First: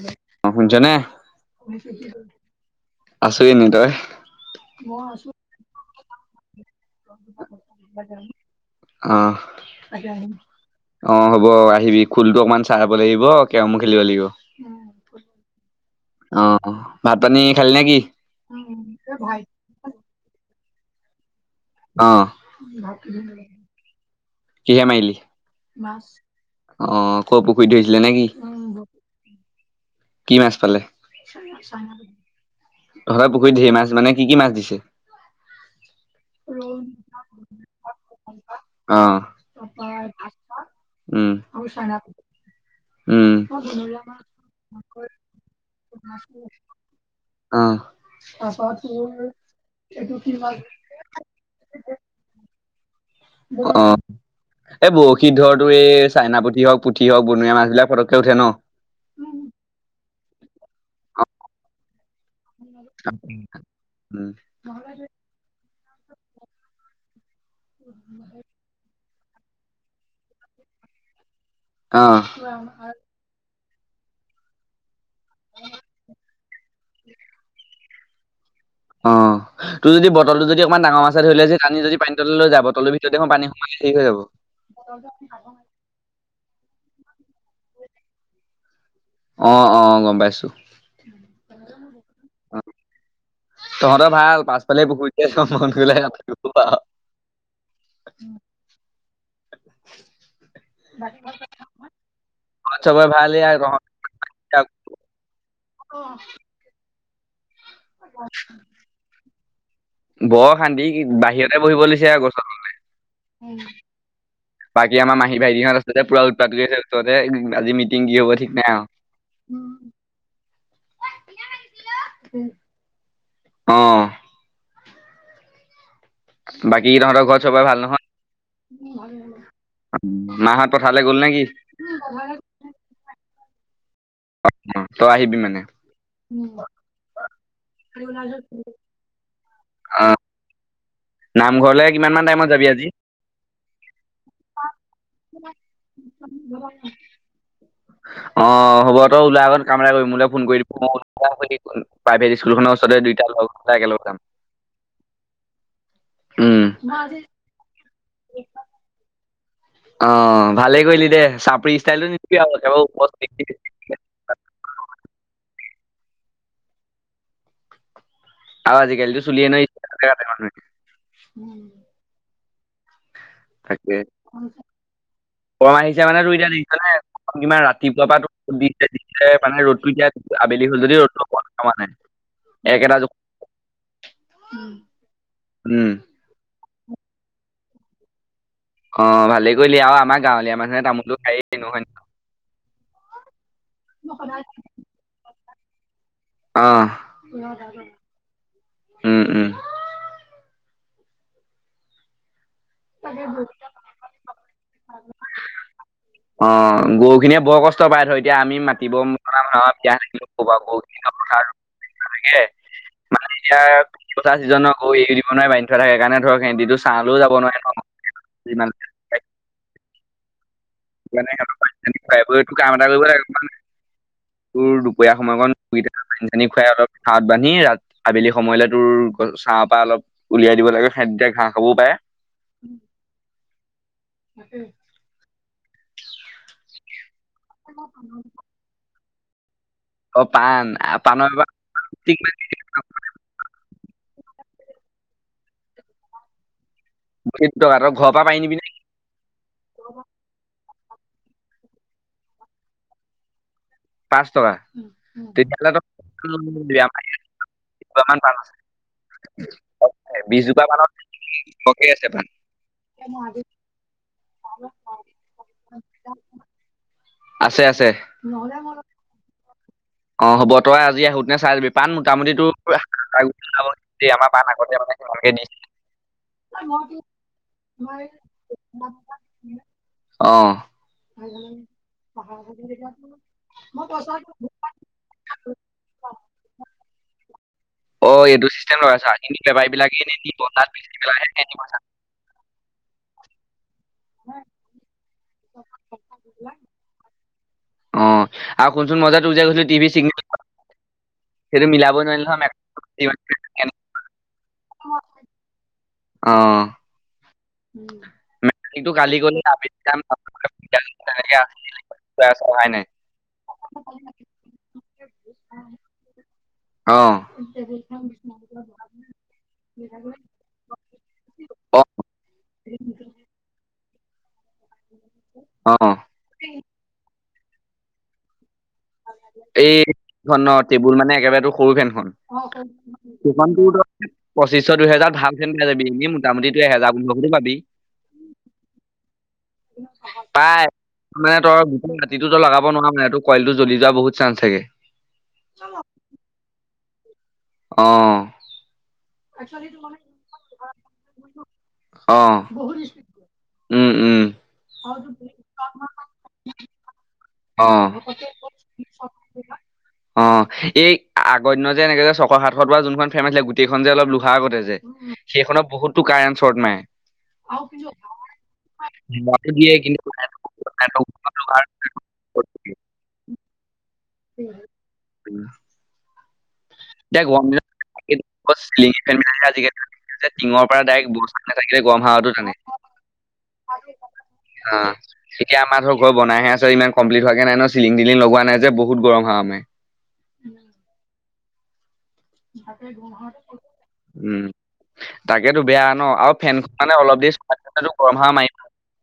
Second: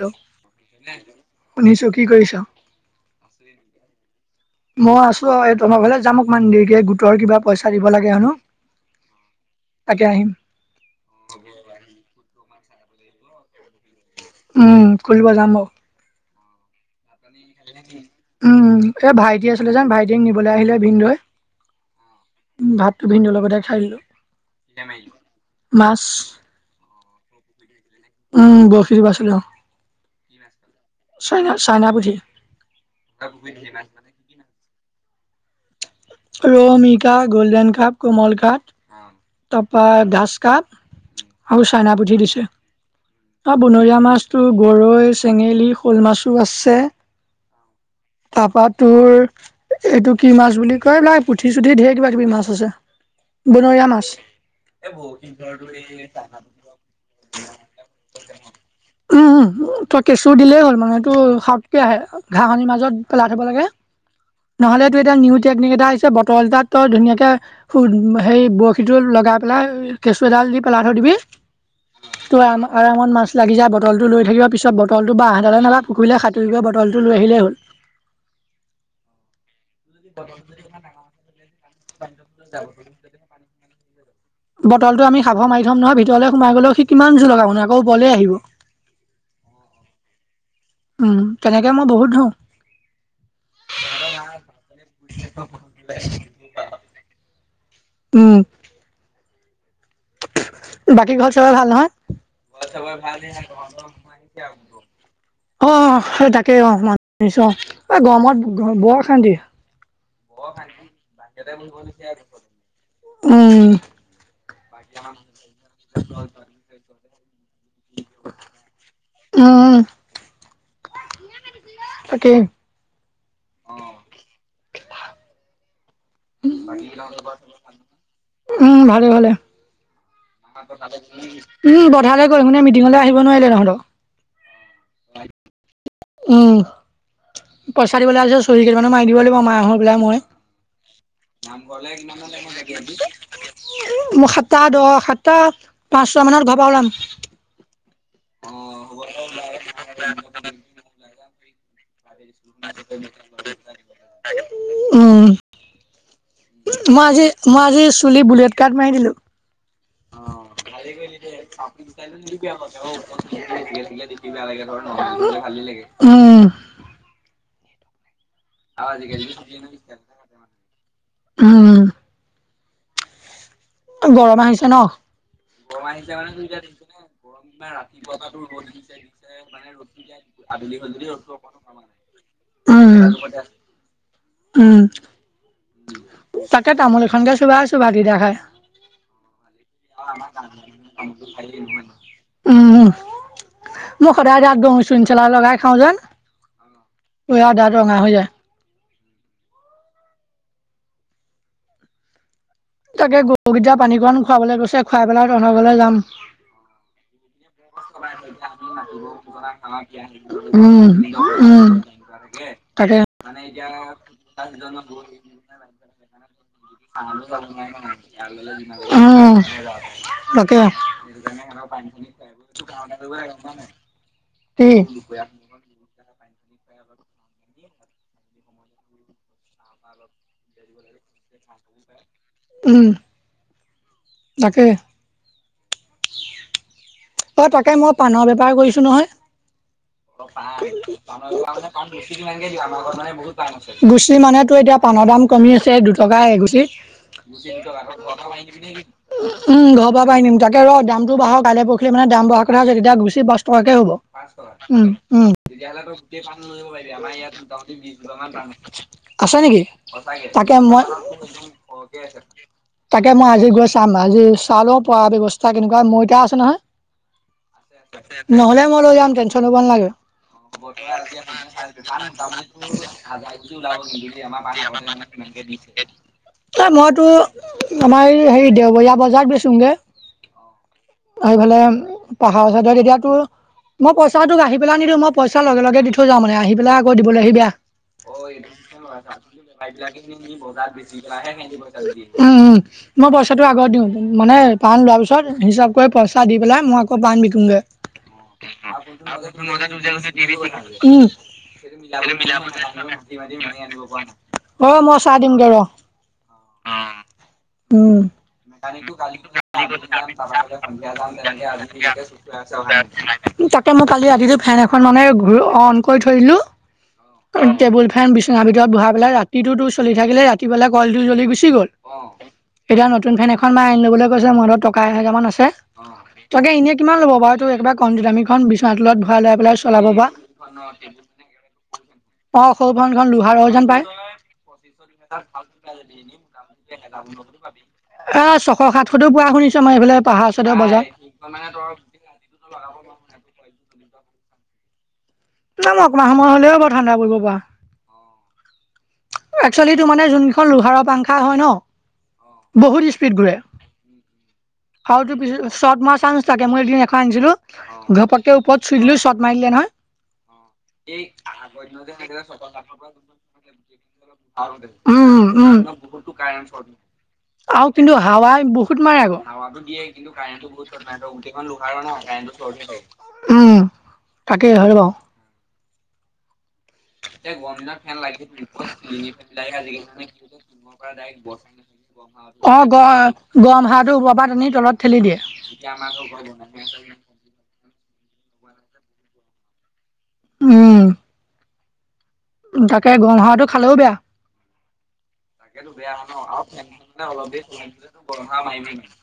Hello অ শুনছ নে শুনিছো কি কৰিছ? আছো এনে তই। মই আছো এই তোমাৰ ফালে যামক মান দেৰিকে গোটৰ কিবা পইচা দিব লাগে হেনো। অ তাকে আহিম। অ হ'ব আহিবি খুলটো অকমান। চাব লাগিব কেৰমো খেলিব লাগিব। উম কৰিব যাম। অ ভাত পানী খালি নে কি উম এ ভাইটি আছিলে যোন ভাইটিক নিবলৈ আহিলে ভিনদৈ। অ খাই দিলো। কিহে মাৰিলি মাছ অ ক পুখুৰীত ধৰিছিলি। উম ব ফ বাচল। কি মাছ পালে। চাইনা চাইনা পোথি। তব পুখুৰীত ধঢেৰ মাছ মানে কি কি মাছ দিছে। ৰমিকা গোল্ডেন কাপ কমল অ কাৰাপ। তাৰপা গাজ কাপ উম আৰু চাইনা পুঠি দিছে। উম অ বনৰীয়া মাছতো গৰৈ চেঙেলী শ'ল মাছো আছে। অ তাৰপা তাৰপত তোৰ এইটো কি ভ। ক বাই পুঠি চুঠি ধঢেৰ কিবা কিবি মাছ আছে, অ বনৰীয়া মাছ। এই বৰশীত ধৰ তো এই চাইনা পুঠি হওক পুঠি হওক বনীয়া মাছ বিলাক পটককে উঠে ন। উম তই কেঁচু দিলেই হ'ল মানে এইটো সওকে আহে। ঘাঁহ খনিৰ মাজত পেলাই থ'ব লাগে, নহ'লেতটো এতিটা নিউ। নিগ এটা আহিছে বতৰত গাত ধুনীয়া কে হেৰি বৰশী টো। লগাই পেলাই কেঁচু এডাল দি পেলাই থ দিবি, অ ত আৰামত মাছ লাগি যায়। বটলটো লৈ থাকিব পিছত বটলটো বা আহডালে নলা পুখুৰীে সাটোৰিব বটলটো লৈ আহিলেই হ'ল। অ তোৰ যদি বটল তটো যদি অকমান ডাঙৰ মাছছে ধৰি ললে যে পানি যদি পানী তল লৈ য বটলটোৰ ভিতৰত দেখোন পানী। ঠিক হৈ যাব। বটলটো আমি সাফৰ মাৰি থ'ম নহয় ভিতৰলে সোমাই গ'লেও সি কিমান জোৰ লগাব নহ আকৌও ববলেই আহিব। আহ অ গম পাইছো। ব। তহঁতৰ ভাল পাছফালে পুখুৰীত আছো মন গলে। উম। বাকী ঘৰ সবাই ভাল চবৰে নহয়। ভাল এয়া তহঁত অ সেই তাকেই অ ম। নিশ্চ এই গৰমত ব খানদি। বৰ শান্তি বাহিৰতে বহিব লৈছে গচলে। উম, বাকী আমাৰ মাহী বাইীহত আচলতে পৰা উপাত কৰিছে উৰতে। আজি মিটিং কি হ'ব ঠিক নাই আৰু। উম, তাক। অ। বাকী তহঁতৰ ঘৰত চবৰে ভাল নহয় উম ভালে ভালে। মাহঁত পথাৰলৈ গ'ল নে কি উম বধালে গ মে মিটিঙলৈ আহিব নোৱাৰিলে তহঁতক। অ অ তই আহিবি মানে। উম, পইচা দিবলৈ আহিছে চৰি কেই মানে মাৰি দিব লাগিব মাক [unintelligible] অ মই। নামঘৰলে কিমান মান টাইমত যাবি আজি মোৰ সাতটা দহ সাতটা পাঁচ। চ মানত ঘৰ পা ওলাম। অ হ'ব তই ওলাই আকৌ কাম এটা কৰি মো ফোন কৰি দিব মই ল [unintelligible] প্ৰাইভেট স্কুল খনৰ ওচৰতে দুইটা লগটা একেলগ যাম। উম, উম মই আজি মই আজি চুলি বুলেট কাট মাৰি দিলো। অ ভালেই কৰিলি দে চাপৰি ষ্টাইলটো [unintelligible] ভাল ল উম। আৰু আজিকালিতো চুলিয়ে ন ইষ্টাৰ কাটে মানুহে উম গৰম আহিছে ন। কম আহিছে মানে তু এতিয়া দেখিছহে ইমান ৰাতিপুৱা পৰা মানে ৰ'দটো এতিয়া আবেলি হল যদি ৰ'দটো ব মানে। উম, একেটা। উম, উম তাকে তামোল এখনকে চোবাই আছো ভাত কিতা খাই। অ ভালেই কৰিলি আৰু আমাৰ গাঁৱলীয়া মানুহে তামোলটো খায়েই নহয় উম। মোক সদায় দাত ধোও চিন চেলা লগাই থও যে আহ, উম উম। তাকে গৰুকেইতা পানীকণ খুৱাবলৈ গৈছে খুৱাই পেলাই তহঁতৰ ঘৰলৈ যাম। অ গৰুখিনিয়ে বৰ কষ্ট পায় ধৰ এতিয়া আমি মাতি উম, উম, ৰুগে তাকে। মানে এতিয়া খেতিপথাৰ চিজনত গৰু এৰি দিব নোৱাৰে বান্ধি থোৱা থাকে কাৰনে ধৰক সেহতিটো চাহলেও যাব নোৱাৰে। ন যিমান উ কে মানে সিহঁতক পানী চানী খুৱাই বোৱাই তোৰ কাম এটা কৰিব লাগিব তোৰ দুপৰীয়া সময়কণ [unintelligible] পানী খুৱাই অলপ চাঁত বান্ধি ৰা আবেলি সময়লৈ তোৰছ চাহপ পৰা অলপ উলিয়াই দিব লাগে খাদ্য উম তাকে [unintelligible] অ তাকে মই পাণৰ বেপাৰ কৰিছোঁ নহয় অ' পাণ পানে আ, পাণৰ লে বেপাৰ টকা আমাৰ ঘৰ মানে বহুত পান আছে গুচ চি মানেতো এতিয়া পানৰ দাম কমি আছে দুটকা এগুচি তই উম ঘৰ ঘৰৰ পৰা পাৰি নিবি নে পৰা পাই নিম তাকে ৰ দামটো বাঢ়ক কাইলে পৰহিলে মানে দাম বঢ়া কথা আছে তেতিয়া গুচি পাচ টকাকে হ'ব পাঁচ টকা তেতিয়াহ'লে ত গোটেই পাণ বিক্ৰী কৰিব পাৰিবি আমাৰ ইয়াত মোটামুটি এজোপামান পাণ বিশ [unintelligible] আছে নেকি আছে তাকে বিশজোপা মই মানত সৰহকে আছে পাণ। তাকে মই আজি গৈ চাম আজি চালেও পৰা ব্যয়ৱস্থা কেনেকুৱা মই এতিয়া আছে নহয় আছে আছে নহলে মই লৈ যাম টেনচন হ'ব নালাগে [unintelligible] অ' হ'ব [unintelligible] তই আজি আহোঁতেনে চাই যাবি পাণ মোটামুটি তোৰ দেই আমাৰ পাণ আগতে মানে সিমানকে দিছে মইতো আমাৰ এই হেৰি দেওবৰীয়া বজাৰত বেচোংগে অ' এইফালে পাহাৰ চাইতে এতিয়া তোৰ মই পইচা তোক আহি পেলাই নিদিওঁ মই পইচা লগে লগে দি থৈ যাও মানে আহি পেলাই আকৌ দিবলৈ আহি বেয়া অ' উম এইটো চিষ্টেম উম লগাইছা কিন্তু বেপাৰী বিলাকে নিনি বন্ধাত বেচি পেলাইহে সিহঁতি পইচা মই পইচাটো আগত দিওঁ মানে পাণ লোৱাৰ পিছত হিচাপ কৰি পইচা দি পেলাই মই আকৌ পাণ বিকোংগে অ আৰু [unintelligible] শুনচোন মই যে দি তোক যে কৈছিলো টিভি চিগনেল দিদিবই লাগে সেইটো মিলাব নোৱাৰিলো নহয় মেকানিক। অ মই চাই দিমগে ৰ অ উম [unintelligible] মেকানিকটো কালি গ'লে আবেলি যাম তেনেকে অহাই নাই তাকে মই কালি ৰাতিটো ফেন এখন মানে ঘূৰি অন কৰি থৈ দিলো অ টেবুল ফেন বিচনাৰ ভিতৰত বৰাই পেলাই ৰাতিটোতো চলি থাকিলে ৰাতি পেলাই কলটো জ্বলি গুচি গ'ল অ [unintelligible] এতিয়া নতুন ফেন এখন বা আনি লবলৈ কৈছে মোৰত টকা এহেজাৰ মান আছে অ আগে এনে কিমান লবাৰু এই একাৰ কম দামীখন বিচনা তলত ভৰাই লৈ পেলাই চলাব পৰা। এইখন ন টেবুল মানে একেবাৰে তোৰ সৰু ফেনখন অ' সৰু ফেনখন লোহাৰৰ সেখন যেন [unintelligible] পায়। ত পচিশ দুইহেজাৰ ভাল খে পাই যাবি এনে মোটামুিই এহেজাৰ বুলি বুলি পাবি [unintelligible] এ ছশ সাতশতো পোৱা শুনিছো মমাৰ এইফালে পাহাৰ চডৰ বজাৰ [unintelligible] ত গ ৰাতিটোতো লগাব নোৱাৰা মানেটো কইলটো জ্বলি যোৱা বহুত চান্স থাকে [unintelligible] ন মই অকণমান সময় হলেও বাৰ ঠাণ্ডা পৰিব পৰা আহ এক্চুৱেলি টো মানে যোন কেইখন লোহাৰৰ পাংখা হয় ন অ বহুত স্পীড ঘূৰে উম উম আৰু তোৰ পিছত শট ম আ চানচ থাকে মই এদিন এখন আনিছিলো ঘপককে ওপৰত চুই দিলো অ চট মাৰিলে নহয় অ এই আগদিন যে এনেকে যে চকৰ সাতত বা যোনখন ফেমাচে গোটেই [unintelligible] উম উম বহুতো কাৰেণ্ট শ্বৰ্ট মাৰে আৰু কিন্তু হাৱা বহুত মাৰে আকৌ ধোৱাটো হাৱ দিয়ে কিন্তু কাৰেণ্টৰ উৎসত লোহাৰ শ্বৰ্ট দিয়ে। উম তাকেই হয় বাও উ [unintelligible] গে আজি টিঙৰ পৰা ডাইৰেক্ ব গৰম [unintelligible] অ গ গম হাঁহটো ওপৰৰ পৰানি অ তলত ঠেলি দিয়ে ক্ হোৱে ন চিলিং দিলি লগোৱা নাই যে বহুত গৰম হাৱা মাৰে [unintelligible] উম তাকে উম তাকেতো বেয়া ন হল ফেনখন মানে আৰু অলপ দেৰি দে চলাই থাকিলেতো গৰম হাৱা গৰহা মাৰিব [unintelligible]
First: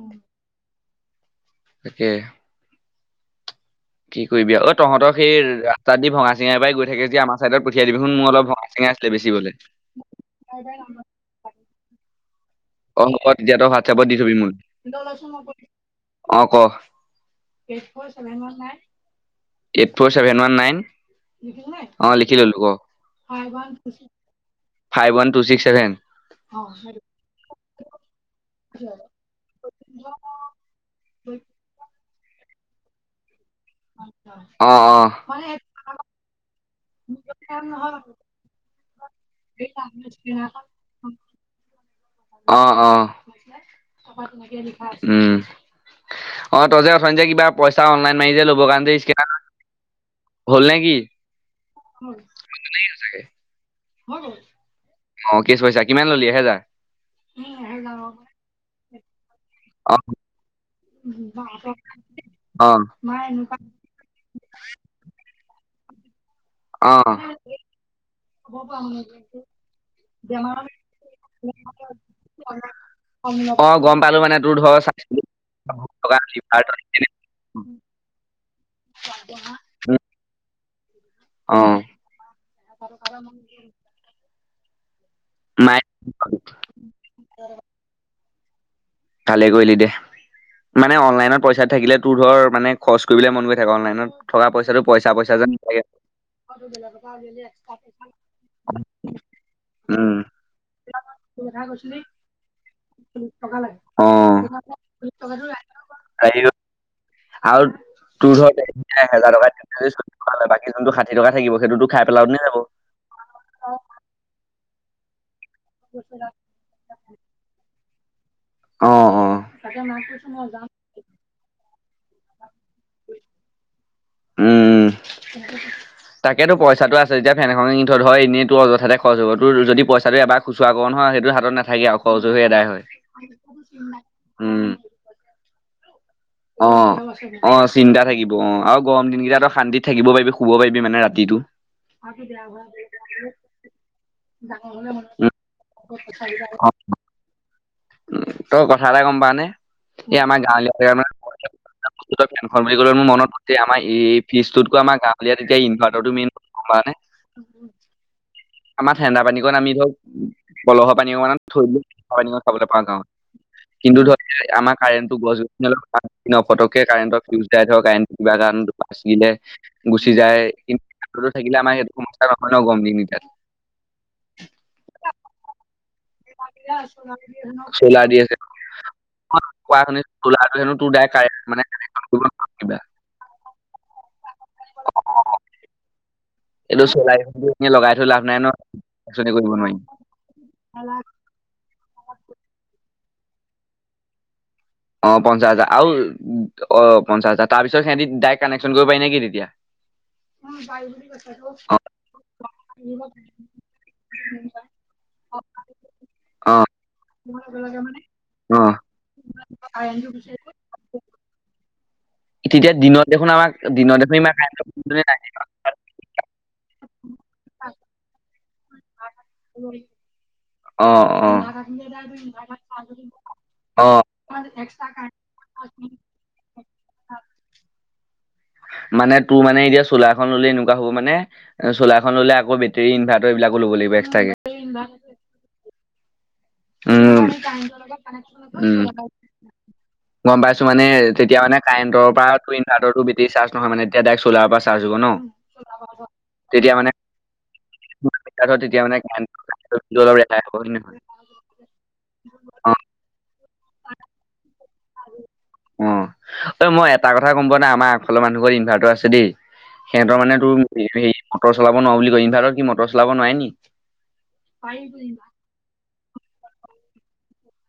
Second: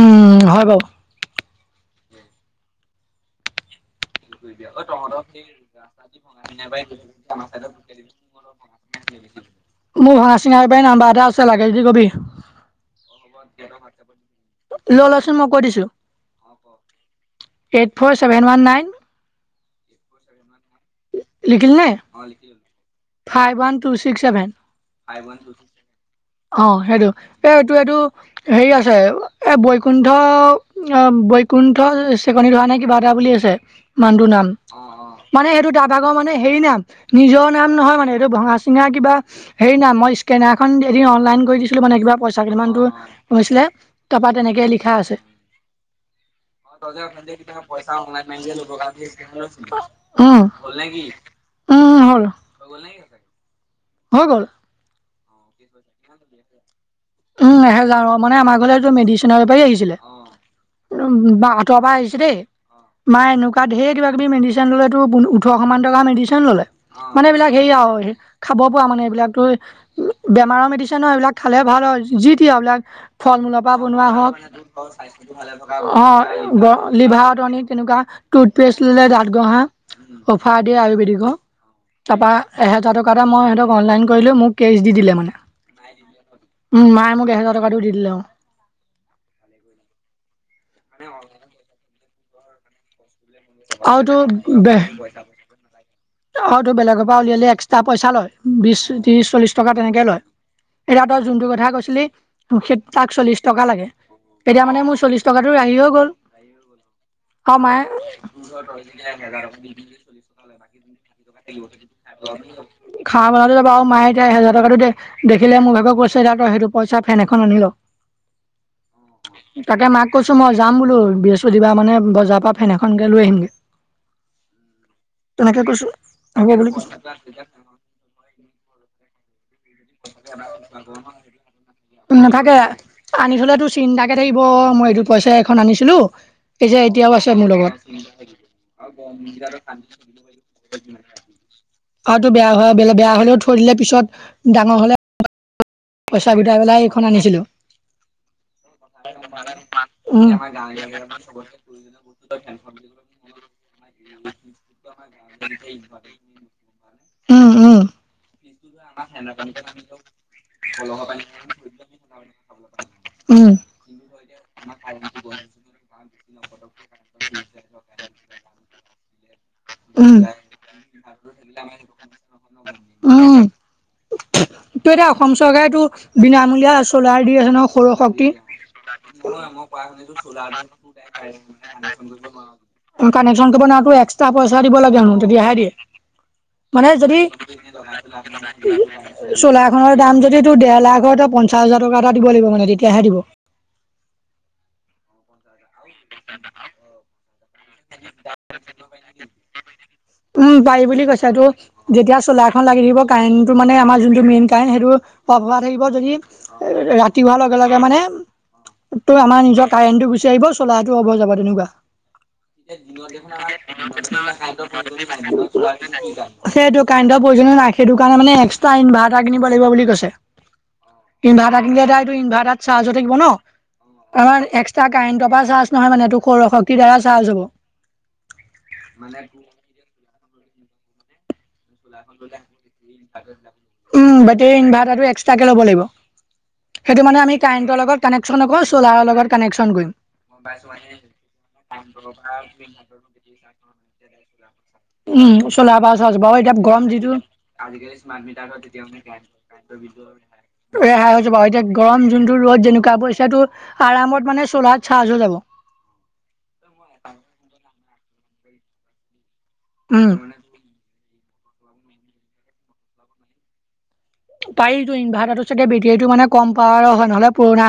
উম হয় বাৰু তাকে কি কৰিবি অ তহঁতৰ সেই ৰাস্তাত দি ভঙা চিঙাৰ পৰাই গৈ থাকে যে আমাৰ চাইডত পঠিয়াই দিবিচোন মোৰ অলপ ভঙা চিঙা বেছি বলে মোৰ ভঙা চিঙা বেপাৰীৰ নাম্বাৰ এটা আছে লাগে যদি কবি। অ' হ'ব তেতিয়া তই হোৱাটছএপত দি থবি মোলে লৈ লচোন মই কৈ দিছো। অ' ক eight four seven one nine eight four seven one nine [inaudible] অ' লিখি ল'লো ক five one two six seven five one two six seven অঁ সেইটো এই এইটো এইটো হেৰি আছে এ বৈকুণ্ঠ বৈকুণ্ঠ চেকনি ধৰা নাই কিবা এটা বুলি আছে মানুহটো নাম অ' অ' মানে সেইটো তাৰ ভাগৰ মানে হেৰি নাই [unintelligible] নিজৰ নাম নহয় মানে এইটো ভঙা চিঙা কিবা হেৰি নাম মই স্কেনাৰখন অনলাইন কৰি দিছিলো মানে কিবা পইচা আহ কেইটামানতো অ হৈছিলে তাৰপা তেনেকে লিখা আছে উম অ তই যে অথনি যে কিবা পইচা অনলাইন মাৰি যে ল'ব। কাৰণে যে স্কেনাৰ উম হল নে কি? উম হল নেকি সচাকে [unintelligible] হৈ গ'ল অ কেছ পইচা কিমান ললি এহেজাৰ উম এহেজাৰ মানে আমাৰ ঘলেটো মেডিচনে বেপাৰী আহিছিলে অ' উম বা আঁত পৰা আহিছে দেই অ' মা এনেকুৱা ঢেৰ কিবা কিবি মেডিচিন ললেতো [unintelligible] ওঠৰশমান টকা মেডিচিন ল'লে। অ' মানে এইবিলাক হেই আৰু খাব পৰা মানে এইবিলাকতো বেমাৰৰ মেডিচন এইবিলাক খালে ভাল হয়। যি এইবিলাক ফল মূলপা অ' গম বনোৱা পালো হওক মানে তোৰ ধৰ চাইছিলো অঁ লিভাৰ ফটোওনিত তেনেকুৱা টোষ্ট পেষ্ট ললে দাত গুহা [unintelligible] অফাৰ দিয়ে আয়ুবেদিকৰকৰ। অ' তাৰপৰা এহেজাৰ টকা এটা মই হঁতক অনলাইন কৰিলোঁ মোক কেছ দি দিলে মানে। মায় [unintelligible] উম মায়ে মোক এহেজাৰ টকাটো দি দিলে আৰু। ভালে কৰিলি দে মানে অনলাইনত পইচাত থাকিলে তোৰ ধৰ মানে খৰচ কৰিবলৈ মন গৈ থাকে অনলাইনত থকা পইচাটো পইা পইচা যেন নালাগে। অ', টোৰ বেলেগৰ পৰা উলিয়ালে এক্সট্ৰা পইচা লয় বিশ ত্ৰিশ চল্লিশ টকা তেনেকে উম লয়। এতি তই যোনটো কথা কৈছিলি তাক চল্লিশ টকা লাগে। অ তেতিয়া মানে মোৰ চল্লিশ টকাতটো ৰাহি হৈ গ'ল। হেৰি আৰু আম [unintelligible] [unintelligible] বন তোৰ ধৰ যাবা আৰু এহেজাৰ টকা বাকী যোনটো ষাঠি টকা থাকিব সেইটোতো খাই পেলাও নে যাব মায়ে এতিয়া হেজাৰ টকাটো দেখিলে মোক ভাগৰ কৈছে তই সেইটো পইচা ফেন এখন আনি ল। অ অ তাকে মাক কৈছো মই যাম বোলো বৃহস্পতিবাৰে মানে বজাৰ পৰা ফেন এখন লৈ আহিমগৈ। উম', হ'ব তাকেতো বুলি কৈছো। পইচাটো আছে যেতিয়া ফেন এখন কিনি থহ ধৰ এনেইতো অয তাতে খোৱা [unintelligible] যদি পইচাটো এবাৰ খুচুৰা কৰ নহয় সেইটো হাতত নাথাকে আৰু খৰচ হৈ নাথাকে এদায় হয়। অ', মই এইটো পইচা এখন আনিছো। অ'-অ', চিন্তা থাকিব অ আৰু গৰম দিন কেইটা শান্তিত থাকিব পাৰিবি শুব পাৰিবি মানে ৰাতিত টো [inaudible] আৰুটো বেয়া হ বে বেয়া হলেও থৈ দিলে পিছত ডাঙৰ হলে উম'। পইচা গোটাই পেলাই এইখন আনিছিলো। তই কথা এটা গম পাৱনে? উম'। বস ফেনখন'লে মোৰ মনত ম আমাৰ এই ফিজতক আমাৰ গাঁৱলাত এতিয়া ইনভাতাৰটো মেইন। হয় নে? উম উম আমাৰ ঠেণ্ডা পানীকণ আমি ধৰক কলহৰ পানী অকণ থৈ দিলো পানীকণ খাবলৈ পাওঁ গাঁৱত। উম। কিন্তু ধৰ আমাৰ কাৰেণ্টটো গছ-গছ [unintelligible] ফটককে কাৰেণ্টৰ ফিউজ দাই ধৰ কাৰেণ্টটো কিবা এ চ দিলে গুচি যায় কিন্তুো থাকিলে আমাৰ সেইটো সমস্া নহয় ন গম দিন কীতাত। দিনত। ত এতিয়া অসম চৰকাৰে টো বিনামূলীয়া চোলাৰ দি আছে নহ সৰু চ'লাৰ দি শক্তি। আছে। কোৱা শুনিছোঁ চ'লাৰটো হেনো তোৰ ডাইৰেক্ট কাৰেণ্ট মানে কানেকচন কৰিব নোৱাৰি কিবা [unintelligible] কানেকশ্যনটো বনটো এক্সট্ৰা পইচা দিব লাগে ন তেতিয়া হে দিয়ে। এইটো মানে চলাই যদি এনে লগাই থৈ লাভ নাই ন কানেকচনে কৰিব নোৱাৰিম চোলাখনৰ দাম যদি তোৰ দেৰ লাখৰ হয় তই পঞ্চাছ হাজাৰ টকা এটা দিব লাগিব মানে তেতিয়াহে দিব৷ অ', পঞ্চাশ হাজাৰ আউ, অ', পঞ্চাছ হাজাৰ তাৰপিছত সিহঁতি ডাইৰেক্ট কানেকশ্যন কৰিব পাৰি নে কিি তেতিয়া? উম', পাৰি বুলি কৈছেটো অ যেতিয়া চলাৰখনন লাগি থাকিব কাৰেণ্টটো মানে আমাৰ যোনটো মেইন কাৰেণ্ট সেইটো হ থাকিব যদি অ ৰাতি হোৱাৰ লগে-লগে মানে অ তটো আমাৰ নিজৰ টাইনটো গুচি আহিব চলাহটো হব যাব তেনেকুৱা। তেতিয়া দিনত দেখোন আমাক দিনৰত দেখোন ইমান [unintelligible] সেইটো কাৰেণ্টৰ প্ৰয়োজন নাই। সেইটো কাৰণে মানে এক্সট্ৰা ইনভাৰ কিনিব লাগিব বুলি কৈছে। অ অ ইনভাৰ্টাৰ কিনিলে এইটো ইনভাৰ্টাৰ চাহ্জত থাকিব ন। অ আমাৰ এক্সট্ৰা কাৰেণ্টৰ পৰা চাৰ্জ নহয় মানে এইটো সৌৰ শক্তিৰ দ্বাৰা চাৰ্জ হ'ব। মানে তোৰ মানে এতিয়া চোলা এখন ললে এনেকুৱা হ'ব মানে। চ'লাৰখন ললে আকৌ বেটৰী ইনভাৰ্টাৰ এইবিলাকো ল'ব লাগিব উম এক্সট্ৰাকে। বেটেৰী ইনভাৰ্টাৰটো এক্সট্ৰাকে ল'ব লাগিব। সেইটো মানে উম'-উম'। আমি কাৰেণ্টৰ লগত কানেকশ্যন নকৰোঁ চ'লাৰৰ লগত কানেকশ্যন কৰিম। গম পাইছো মানে তেতিয়া মানে কাৰেণ্টৰ পৰা টো ইনভাৰটৰটো বিটি চাৰ্জ নহ মানে এতিয়া ডাইৰে্ট চলাৰ পৰা চাৰ্জ হ'ব ন? উম', চলাৰৰ পৰা চাৰ্জ বাৰু এতিয়া [unintelligible] তেতিয়া মানে ধৰ তেতিয়া মানে কাৰেণ্টৰ বিলটো অলপ ৰেহাই হ'ব হয় নে নহয়? এতিয়া গৰম যোনতটো ৰ'ত অ যেনেকুৱা পৰিছে টোৰ, আৰামত মানে চলাত অ-অ মই এটা কথা গম পোৱা নাই আমাৰ ঘৰ মানুহ ঘৰ ইনভাৰ্টাৰ আছে দেই৷ উম। সিহঁতৰ মানে তোৰ হেৰি মটৰ চলাব নোৱাৰো বুলি কয় ইনভাৰ্টত কি মটৰ চলাব নোৱি নি পাৰিটো ইনভাৰ্টাৰটোৰ বেটেৰীটো চাগে কম পাৱাৰ হয় নহলে পুৰণা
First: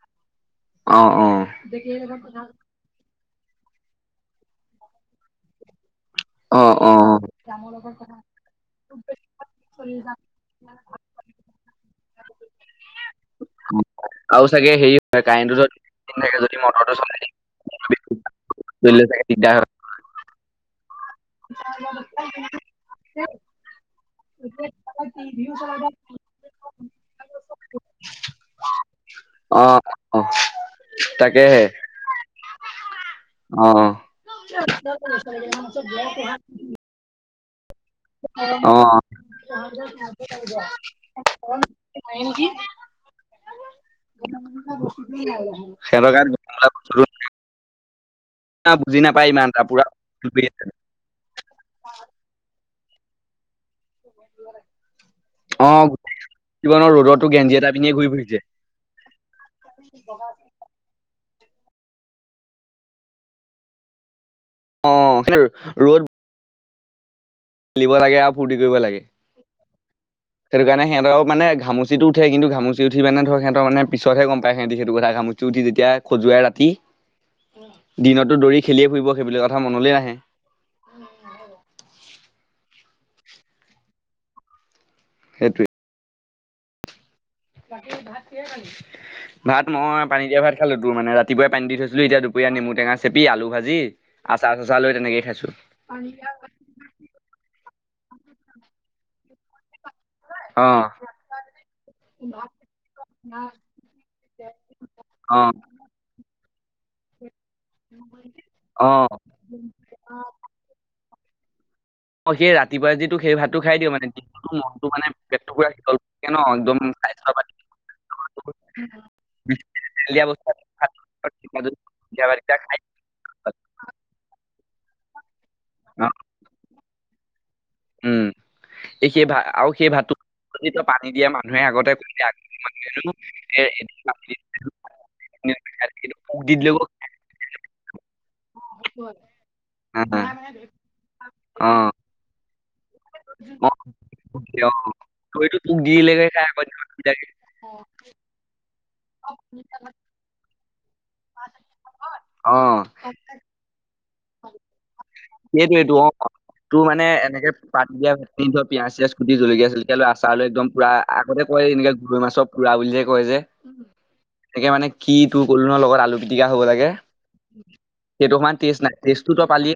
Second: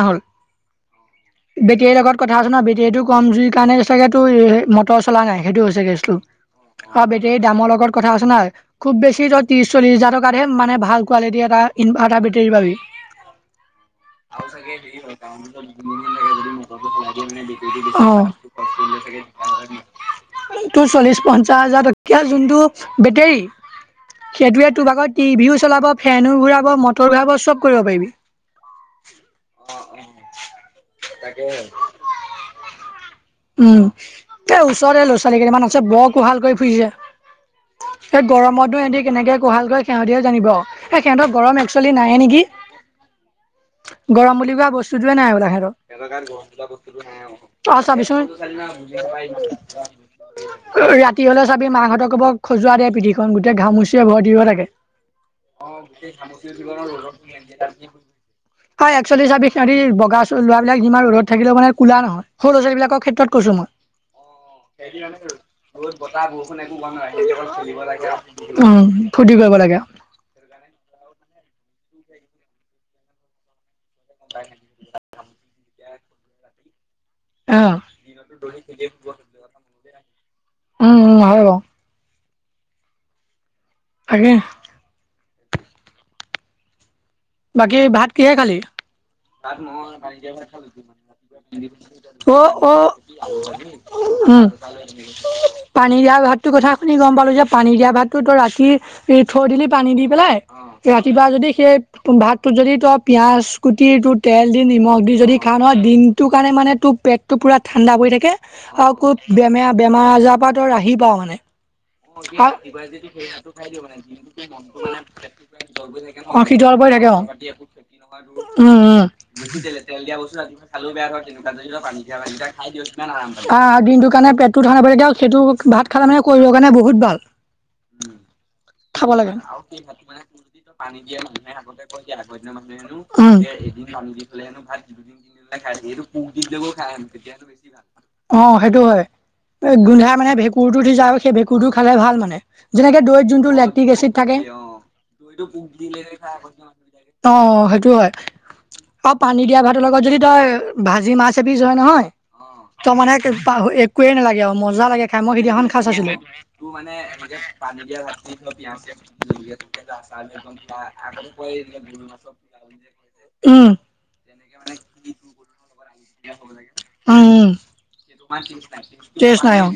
অ অ হ'ল৷ বেটিয়ে লগত কথা হৈছে ন বেটিয়েটোক কম জুই কাণে চাগেত তোৰ মটৰ চলা নাই সেইটো হৈছে কেছটো অ বেটেৰী দামৰ লগত কথা আছ নহ খুব বেছি তই ত্ৰিশ চল্লিশ হাজাৰ টকাতহে মানে ভাল কোৱালিটি এটা এটা বেটেৰীৰ পাবি৷ আৰু চাগে হ হয়ত দুনে যদি মটৰটো চলাই দ মানে বিক অ দিলে চাগে দিগদাৰ হয়। টো চল্লিছ পঞ্চাছ হাজাৰ টকীয়া যোনটো বেটেৰী সেইটোয়ে তোৰ আক' টিভিও চলাব ফেনো ঘূৰাব মটৰ ঘূৰাব চব কৰিব পাৰিবি৷ অহ-অহ তাকেহে৷ অ উম এ ওচৰৰেতে ল'ৰা ছোৱালী কেইটামান আছে বৰ কোহাল কৰি ফুৰিছে৷ এই গৰমতো অ ইহঁতি কেনেকে কোহাল কৰে সিহতিয়ে জানিব আউ! এই সিহঁতক গৰম একচোৱেলি নাই এ নেকি! অ গৰম বুলি কোৱা বস্তুতোৱে নাই সেহতৰ সিহঁতৰ গাত গৰম অ চাবিচোন বুজি নাপায় ইমান এটা পুৰা ৰাতি হলে চাবি মাকহঁতক কব খজুৱা দে পিঠি খন গোটেই ঘামুচিয়ে ভয় দিব থাকে৷ অ ৰ'দতো গেঞ্জি এটা পিন্ধিয়ে ঘূৰি ফুৰিছে৷ হয় একচলি চাবি সিহতি বগা চ লৰা বিলাক সিমান ৰ'দত থাকিলে মানে কলা নহয় সৰু ল' ছালীবলাকৰ ক্ষেত্ৰত কৈছো মই৷ অ সেইদিনানে আৰু লগত ৰ'দ বতাহ বৰষুণ একো পোৱা নাই [unintelligible] খেলিব লাগে আৰু ফূৰ্তি কৰিব উম লাগে ফু্তি কৰিব লাগে [unintelligible] সেইটো কাৰণে সিহঁতৰ মানে ঘামচিটো উঠে কিন্তু ঘামচি উঠি পিনে ধৰ সিঁতৰ মানে পিছতহে গম পায় সহঁতি সেইটো কথা ঘামুছি উঠি যেতিয়া খজুৱাই ৰাতি অ'। দিনতো দৌৰি খেলিয়ে ফুৰিব সেইবিলাক কথা মনলৈ নাহে। উম-উম হয় বাৰু৷ তাকে সেইটোৱে বাকী ভাত কিহে খালি? অ ভাত মই পানী দিয়া ভাত খালো তোৰ মানে ৰাতিপুৱাই পানী দি থৈছিলো এতিয়া দুপৰীয়া নেমু অ টেঙা চেপি আলু ভাজি উ আচাৰ চাচাৰ লৈ তেনেকেই খাইছো পানী দিয়া ভাত কথা শুনি গম পাল- যে পানী দিয়া ভাতটো ৰাতি থৈ দিলি পানী দি পেলাই অ ৰাতিপুৱা যদি সেই ভাতটো যদি তই পিয়াজ কুটি তোৰ তেল দি নিমখ দি যদি খাও নহয় দিনটো কাৰণে মানে তো পেটতটো পুৰা ঠাণ্ডা পৰি থাকে অ আৰু অ খুব বেমেয়া বেমাৰ আজাৰৰ পৰা তো ৰাহি পাও মানে৷ অ সেই ৰাতিপুৱাই যিটো সেই ভাতটো খাই দিওঁ মানে দিনটো মনটো মানে পেটটো পুৰা শীতল পৰি থাকে ন [unintelligible] সিতল একদম পৰি থাকে খাই অ৷ চাবা ওম ওম নুবুজিলে তেল বিচাৰি দিয়া বস্তু এটা ৰাতিপুৱা খালেও ভাত বেয়া হয় তেনেকুৱাত কেতিয়াবা যদি পানী তিয়া সন্ধিয়া পানী ভাত কেটা কেইটা খাই দিয় দিওঁ তাত। আহ দিনটোৰ কাৰণে পেটটো ধ পতি সেইটো ভাত খালে অ মানে শৰীৰৰ কাৰণে বহুত ভাল৷ উম এই খাব সেই লাগে ভাত আৰু সেই ভাতটো যদি সে তই পানী দিয়ে ন দিয়া [unintelligible] [unintelligible] সেইবোৰ খাই মানুহে আগতে কৰিলে আগতে মানুহেনো এ এদিন পানী দি দিছিলোঁ, এদিন খাই দিছিলোঁ, তোক দি দিলেও অ থাকে তেতিয়া সেনো বেছি ভাল। অ সেইটো হয় গোন্ধাই মানে ভেঁকুৰ টো দি যা সেই ভেঁকুৰ টো অ খালে ভাল মানে। যেনেকে দৈত যোনটো অ, লেক্টিক এচিড থাকে তোক দিয়ে, অ, তোক এইটো তোক দিলেগে খাই আকৌ দিনত নিদিয়াকে। অ সেইটো হয় আৰু পানী দিয়া ভাতৰ লগত যদি তই ভাজি মাছ এপিছ যদি হয় নহয় অ ত মানে পাহৰি একোৱে নালাগে আৰু মজা লাগে খাই মই সিদিনাখন খাই সেইটোৱেইটো অ চাইছিলো। তোৰ চেচ কুটি জলকীয়া চলকীয়া লৈ আচাৰ লৈ একদম পুৰা আগতে কয় যে এনেকে গৰৈ মাছৰ পুৰা বুলি যে কয় যে উম। এনেকে মানে কি তোৰ ক'লো নহয় উম সেইটো সমান টেষ্ট নাই টেষ্টটো তেষ্ট তই নাই অ পালিয়ে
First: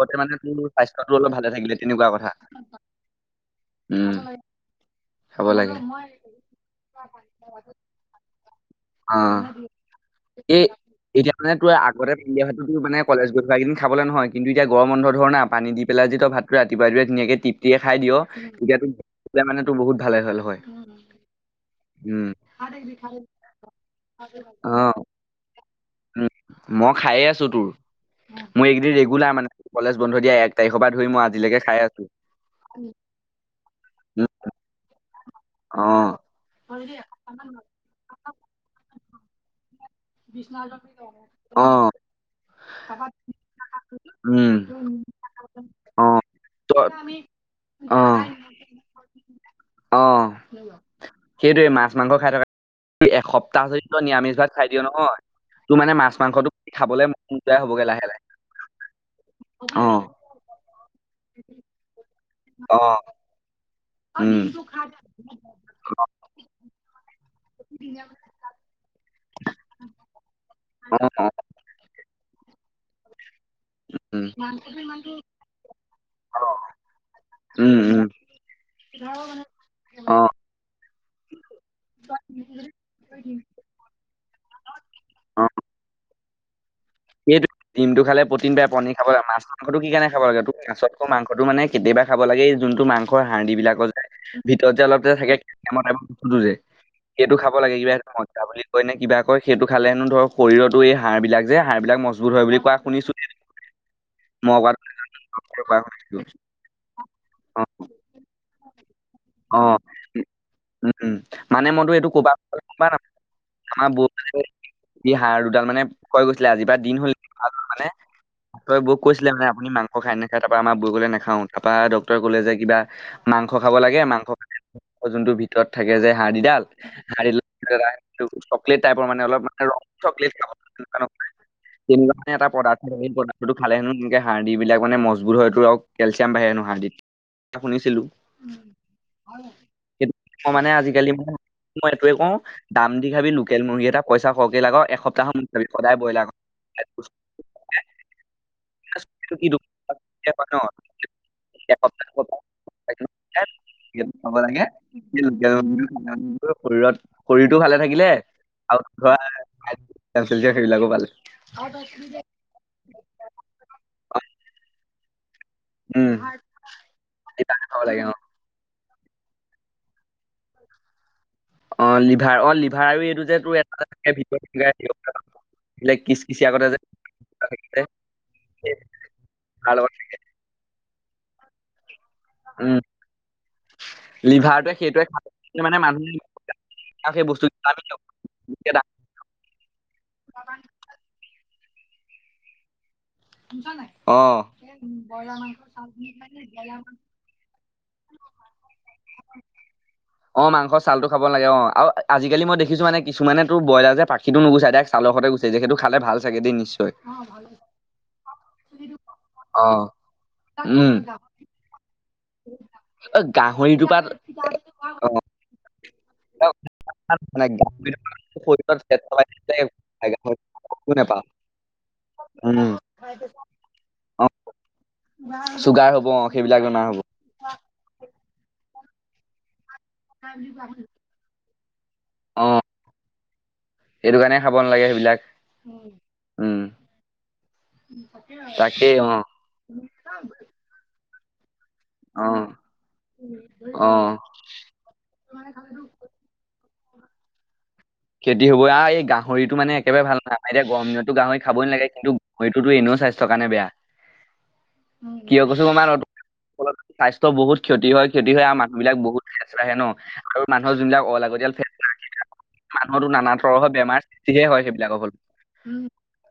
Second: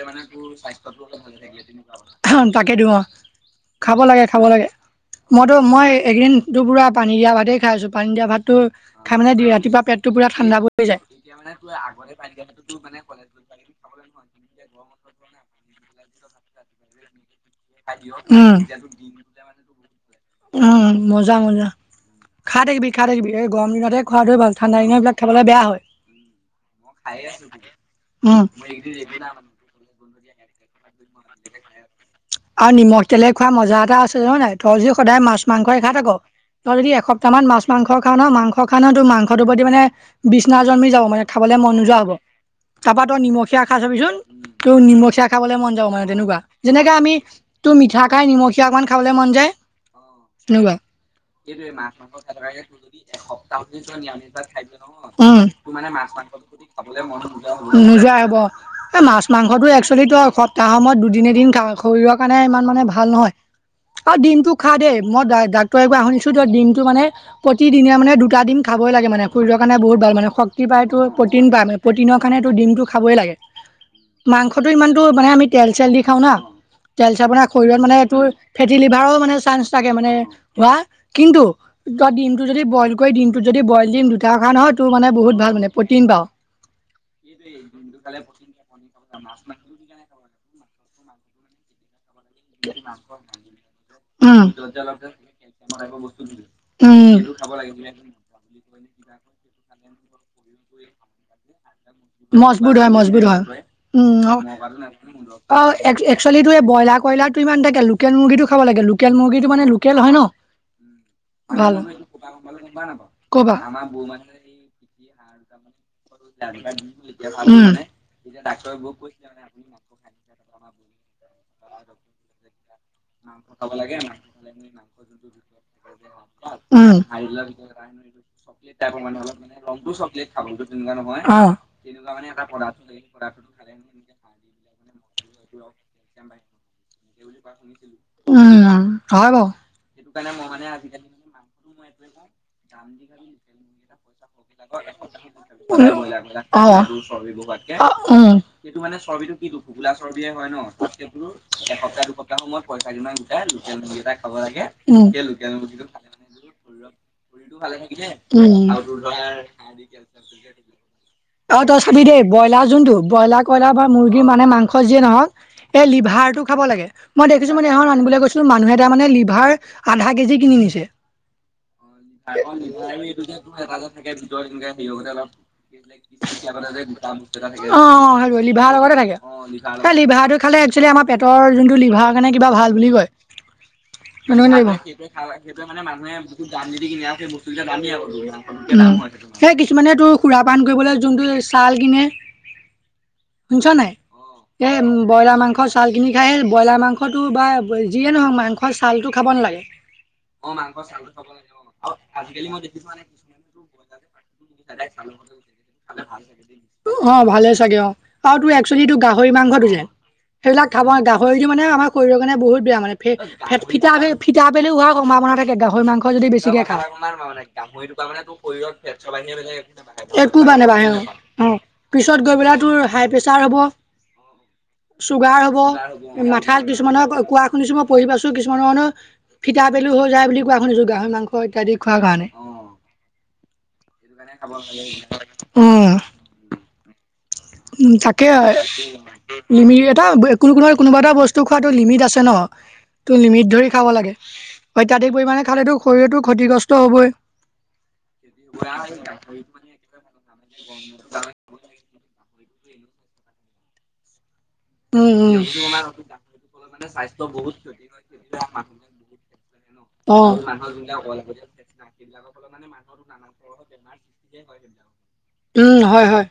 লগতে মানে তোৰ স্বাস্থ্যটো অলপ ভালে থাকিলে তেনেকুৱা কথা তাকে দিওঁ খাব উম লাগে খাব লাগে খাব মইতো লাগে মই এইকেইদিন দুপুৰা পানী দিয়া ভাত খাই আছো পানী দিয়া ভাতটো খাই অ মানে ৰাতিপুৱা পেটটো পুৰা ঠাণ্ডা এই পৰি যায়। এতিয়া মানে তোৰ আগতে পিন্ধি অহাটো মানে কলেজ গৈ কেইদিন খাবলৈ নহয় কিন্তু এয়া গৰম বন্ধ ধৰণা পানী দি পেলাই যি ত ভাতটো ৰাতিপুৱা ধুনাকে টিপ তিয়ে খাই দিয় তেতিয়া মানে তোৰ বহুত ভালে হল হয়। ভাল লাগে। উম মজা মজা উম খাই থাকিবি খাই থাকিবি এই গম দিনতে খোৱাটো ভাল ঠাণ্ডা দিন অ', এইবিলাক খাবলৈ বেয়া হয়। উম, মই খায়ে আছো তোৰ, উম মোৰ মই এইকেইদিন ৰেগিনা ৰেগুলাৰ মানে কলেজ বন্ধ দিয়া এক তাৰিখৰ পৰা ধৰি মই আজি লৈকে খাই আছো। আৰু নিমখ তেলে খোৱা মজা এটা আছে উম, নহয় নাই তই যি সদায় মাছ মাংসই খাই থাক। অ'। তই যদি এসপ্তাহ মান মাছ মাং খান ন মাংস খান ন তো মাংসটো প্ৰতি মানে বিচনা জন্মি যাব মানে খাবলে মন অ', নোযোৱা হব তাৰপা তই নিমখীয়া খাই চাবিচোন উম, ত নিমখীয়া খাবলৈ মন যাব মানে অ', তেনেকুৱা। ত যেনেকে আমি তোৰ মিঠা অ'। খাই নিমখীয়া অকমান খাবলে মন যায়। অ', এনেকুৱা সেইটো সেইটোৱে মাছ মাংস মাংসক খাই থকা কেতিয়াবাকে এই এসপ্তাহ এসপ্তাহকে যদি তই নিৰামিষ নিয়ামিজ ভাত খাই দিয় নহয়, উ তোৰ মাছ মানে মাংস মাংসটো প্ৰতি খাবলে মন নোযোৱাই নোযোৱা হ'বগে লাহে নোযোৱাই লাহে, হব। এ মাছ মাংসটো অ', এক্চুৱেলি তো সপ্তাহ সময়ত দুদিন এদিন শৰীৰৰ কাৰণে ইমান মানে অ', ভাল নহয়। আৰু উম। দিমটো খা দেই মই ডাক্তৰে শুনিছো দিমটো মানে প্ৰতিদিনে মানে দুটা দিম খাবই লাগে মানে শৰীৰৰ কাৰণে বহুত ভাল মানে শক্তি অ', পায়তো অ', প্ৰ'টিন পায় মানে প্ৰ'টিনৰ কাৰণেটো ডিমটো খাবই লাগে। উম, মাংসটো ইমানতো মানে আমি তেল চেল দি খাওঁ না। অ', ছে আপোনাৰ উম, শৰীৰত মানে উম, এইটো ফেটি লিভাৰও মানে চান্স থাকে মানে অ', হোৱা। কিন্তু ত দিমটো যদি বইল কৰি দিনটোত যদি বইল দিম তেওঁ কাৰণে হয় তোৰ মানে বহুত অ'। ভাল মানে প্ৰ'টিন পাওঁ সেইটো দিমটো খালে প্ৰ'টিন পায়, পনী খাব লাগে মাছ মাংসটো কি কাৰনে খাব লাগে ত। মাছতকৌ মাংসটো মানে কেতিয়াবা খাব লাগে যোনটো মাংসৰ হাৰ্ডদি বিলাকৰ যে য'ত ভিতৰত যে অলপ যে থাকে টম বস্তুটো যে সেইটো খাব লাগে কিবা সটো মদা বুলি কয় নে কিবা কয় সেইটো খালে হেনো ধৰক শৰীৰতো এই হাৰ বিলাক যে হা এইবলাক মজবুত হয় বুলি কোৱা শুনিছো উম মই কোৱা অ তোমালোকে কোৱা শুনিছো একচুৱেলি টো এই ব্ৰইলাৰ কইলাৰ টো অ ইমানাকে লোকেল মুৰ্গীটো খাব লাগে লোকেল মুৰ্গীটো অ মানে লোকেল হয় ন উম মানে ভাল মনটো হয় এইটো কবব ন আমাৰ ক'বা ই হাড় দুডাল মানে কৈ গৈছে। ছিলে আজিৰ পৰা দিন হ'ল উম মানে ব কৈছিলে মে আপুনি মাংস খাই নাখায় তাৰপৰা আমাৰ বৌ'কলে নাখাওঁ তাপৰা ডক্তৰে কলে যে কিবা মাংস খাব লাগে মাংস খালে যোনটো ভিতৰত থাকে যে হাদি ডাল উম চকলেট টাইপ মানে অলপ চকলেট খালে অ তেনেকে এটা পদাৰ্থ পদাৰ্থটো খালে হেনো এনেক হাড় দি বিলাক মানে মজবুত হয়টো চাম বাঢ়ে হেনো হাৰ্ডিত শুনিছিলো উম হয় বাৰু মানে আজিকালি মানে মই এইটোৱে কওঁ দাম দি খাবি লোকেল মুৰ্গী এটা পইচা খৰহকে ল লগাওঁ এসপ্তাহ ম খাবি উ সদায় ব্ৰইলাৰ খাবি অ উম এইটো মানে চৰ্বিতটো কি কিটো দুখ কোলা চৰ্বিয়ে হয় ন এসপ্তাহ দুসপ্তাহ সময়ত পইচা দিমান গোটাই লোকেল মুগি এটা খাব লাগে সেই লোকেল মুগী খাব মানে শৰটো ভালে থাকিলে আৰু তোৰ ধৰা কেলচিয়াম সেইবিলাকো পালে অ তই চাবি দেই ব্ৰইলাৰ যোনটো ব্ৰইলাৰ কইলাৰ বা মুৰ্গীৰ মানে মাংস যিয়ে নহক এ উম লিভাৰটো খাব লাগে মই দেখিছো লিভাৰ মান খাব এখন লাগে অ আনিবলৈ গৈছিলো মানুহে তাৰমানে লিভাৰ আধা কেজি কিনিছে। অ লিভাৰ অ অঁ লিভাৰ আৰু এই এইটো যে তোৰ এটা যে এটাতে থাকে ভিতৰত সে সেতে থাকিলে অলপ অ হেই কিচকিচিয়া কটা যে থাকে যে, লিভাৰ লগতে থাকে তাৰ লগত এই লিভাটো খালে এক্সেলী আমাৰ পেটৰ লিভাৰ কাৰণে কিবা ভাল উম বুলি কয় সেইোৱে সেইটোৱে মানে মানুহে বহুত দাম যদি কিনি আৰু সেই বস্তু বস্তুকেইটা আমি দামেই আ সেই কিছুমানে তোৰ খুৰা পান কৰিবলৈ যোনটো ছাল কিনে শুনিছ নাই অ এ ব্ৰইলাৰ মাংস চাল কিনি খাই ব্ৰইলাৰ মাংসটো বা যিয়ে নহওক মাংস চালটো খাব নালাগে। অ মাংস চাল টো খাব লাগে অ আৰু আজি কালি মই দেখিছো মানে কিছুমানে তোৰ ব্ৰইলাৰ যে পাখিটো নুগোছাই দাৰেক চাল তে গুচি যায় যিহেতু খালে ভাল চাগে দেই নিশ্চয়। অ' ভালে চাগে অ' আৰু ত এক্চুৱেলিটো গাহৰি মাংসটো অ যে সেইবিলাক খাব উম, গাহৰিটো মানে আমাৰ শৰিৰ কাৰণে বহুত বেয়া মানে ফি অ, গাহৰিটোৰ পৰা ফিটা পেলু হোৱা অ, সম্ভবনা থাকে গাহৰি মাংস হয় যদি বেছিকে খাওঁ, মানে গাহৰিটো শৰীৰত ফেট একো নাবাঢ়ে। নাপাওঁ অ পিছত গৈ পেলাই তোৰ হাই প্ৰেচাৰ হ'ব। অঁ চুগাৰ হ'ব মাথাত কিছুমানৰ কোৱা শুনিছো মই পঢ়ি পাইছো কিছুমানৰ মানুহৰ ফিটা পেলু হৈ যায় বুলি কোৱা শুনিছো গাহৰি মাংস ইত্যাদি খোৱাৰ কাৰণে। অ, সেইটো কাৰণে খাব নালাগে সেইবিলাক উম উম, উম তাকে, তাকেই অ, নিমিৰি এটা কোনো ক কোনোবা এটা বস্তু লিমিট আছে অ, ন। ত লিমিট ধৰি খাব অ, লাগে অত্যধিক পৰিমাণে খালো শৰীৰতো ক্ষতিগ্ৰস্ত হবই। খেতি হব আৰু এই গাহৰিটো মানে একেবাৰে ভাল নহাই আমাৰ এতিয়া গৰম দিনতো গাহৰি খাবই নালাগে কিন্তু। সেইটোতো এনেও স্বাস্থ্যৰ কাৰণে বেয়া কিয় তেওঁতো কৈছা জানা। ফলত স্বাস্থ্য বহুত ক্ষতি হয় ক্ষতি হয় আৰু মানুহ বিলাক বহুত আহে ন আৰু মানুহৰ যোনবিলাক অলাগতিয়ালে। মানুহৰো নানা ধৰৰ বেমাৰ সৃষ্টিহে হয়, সেইবিলাকৰ হল। উম, হয় হয়।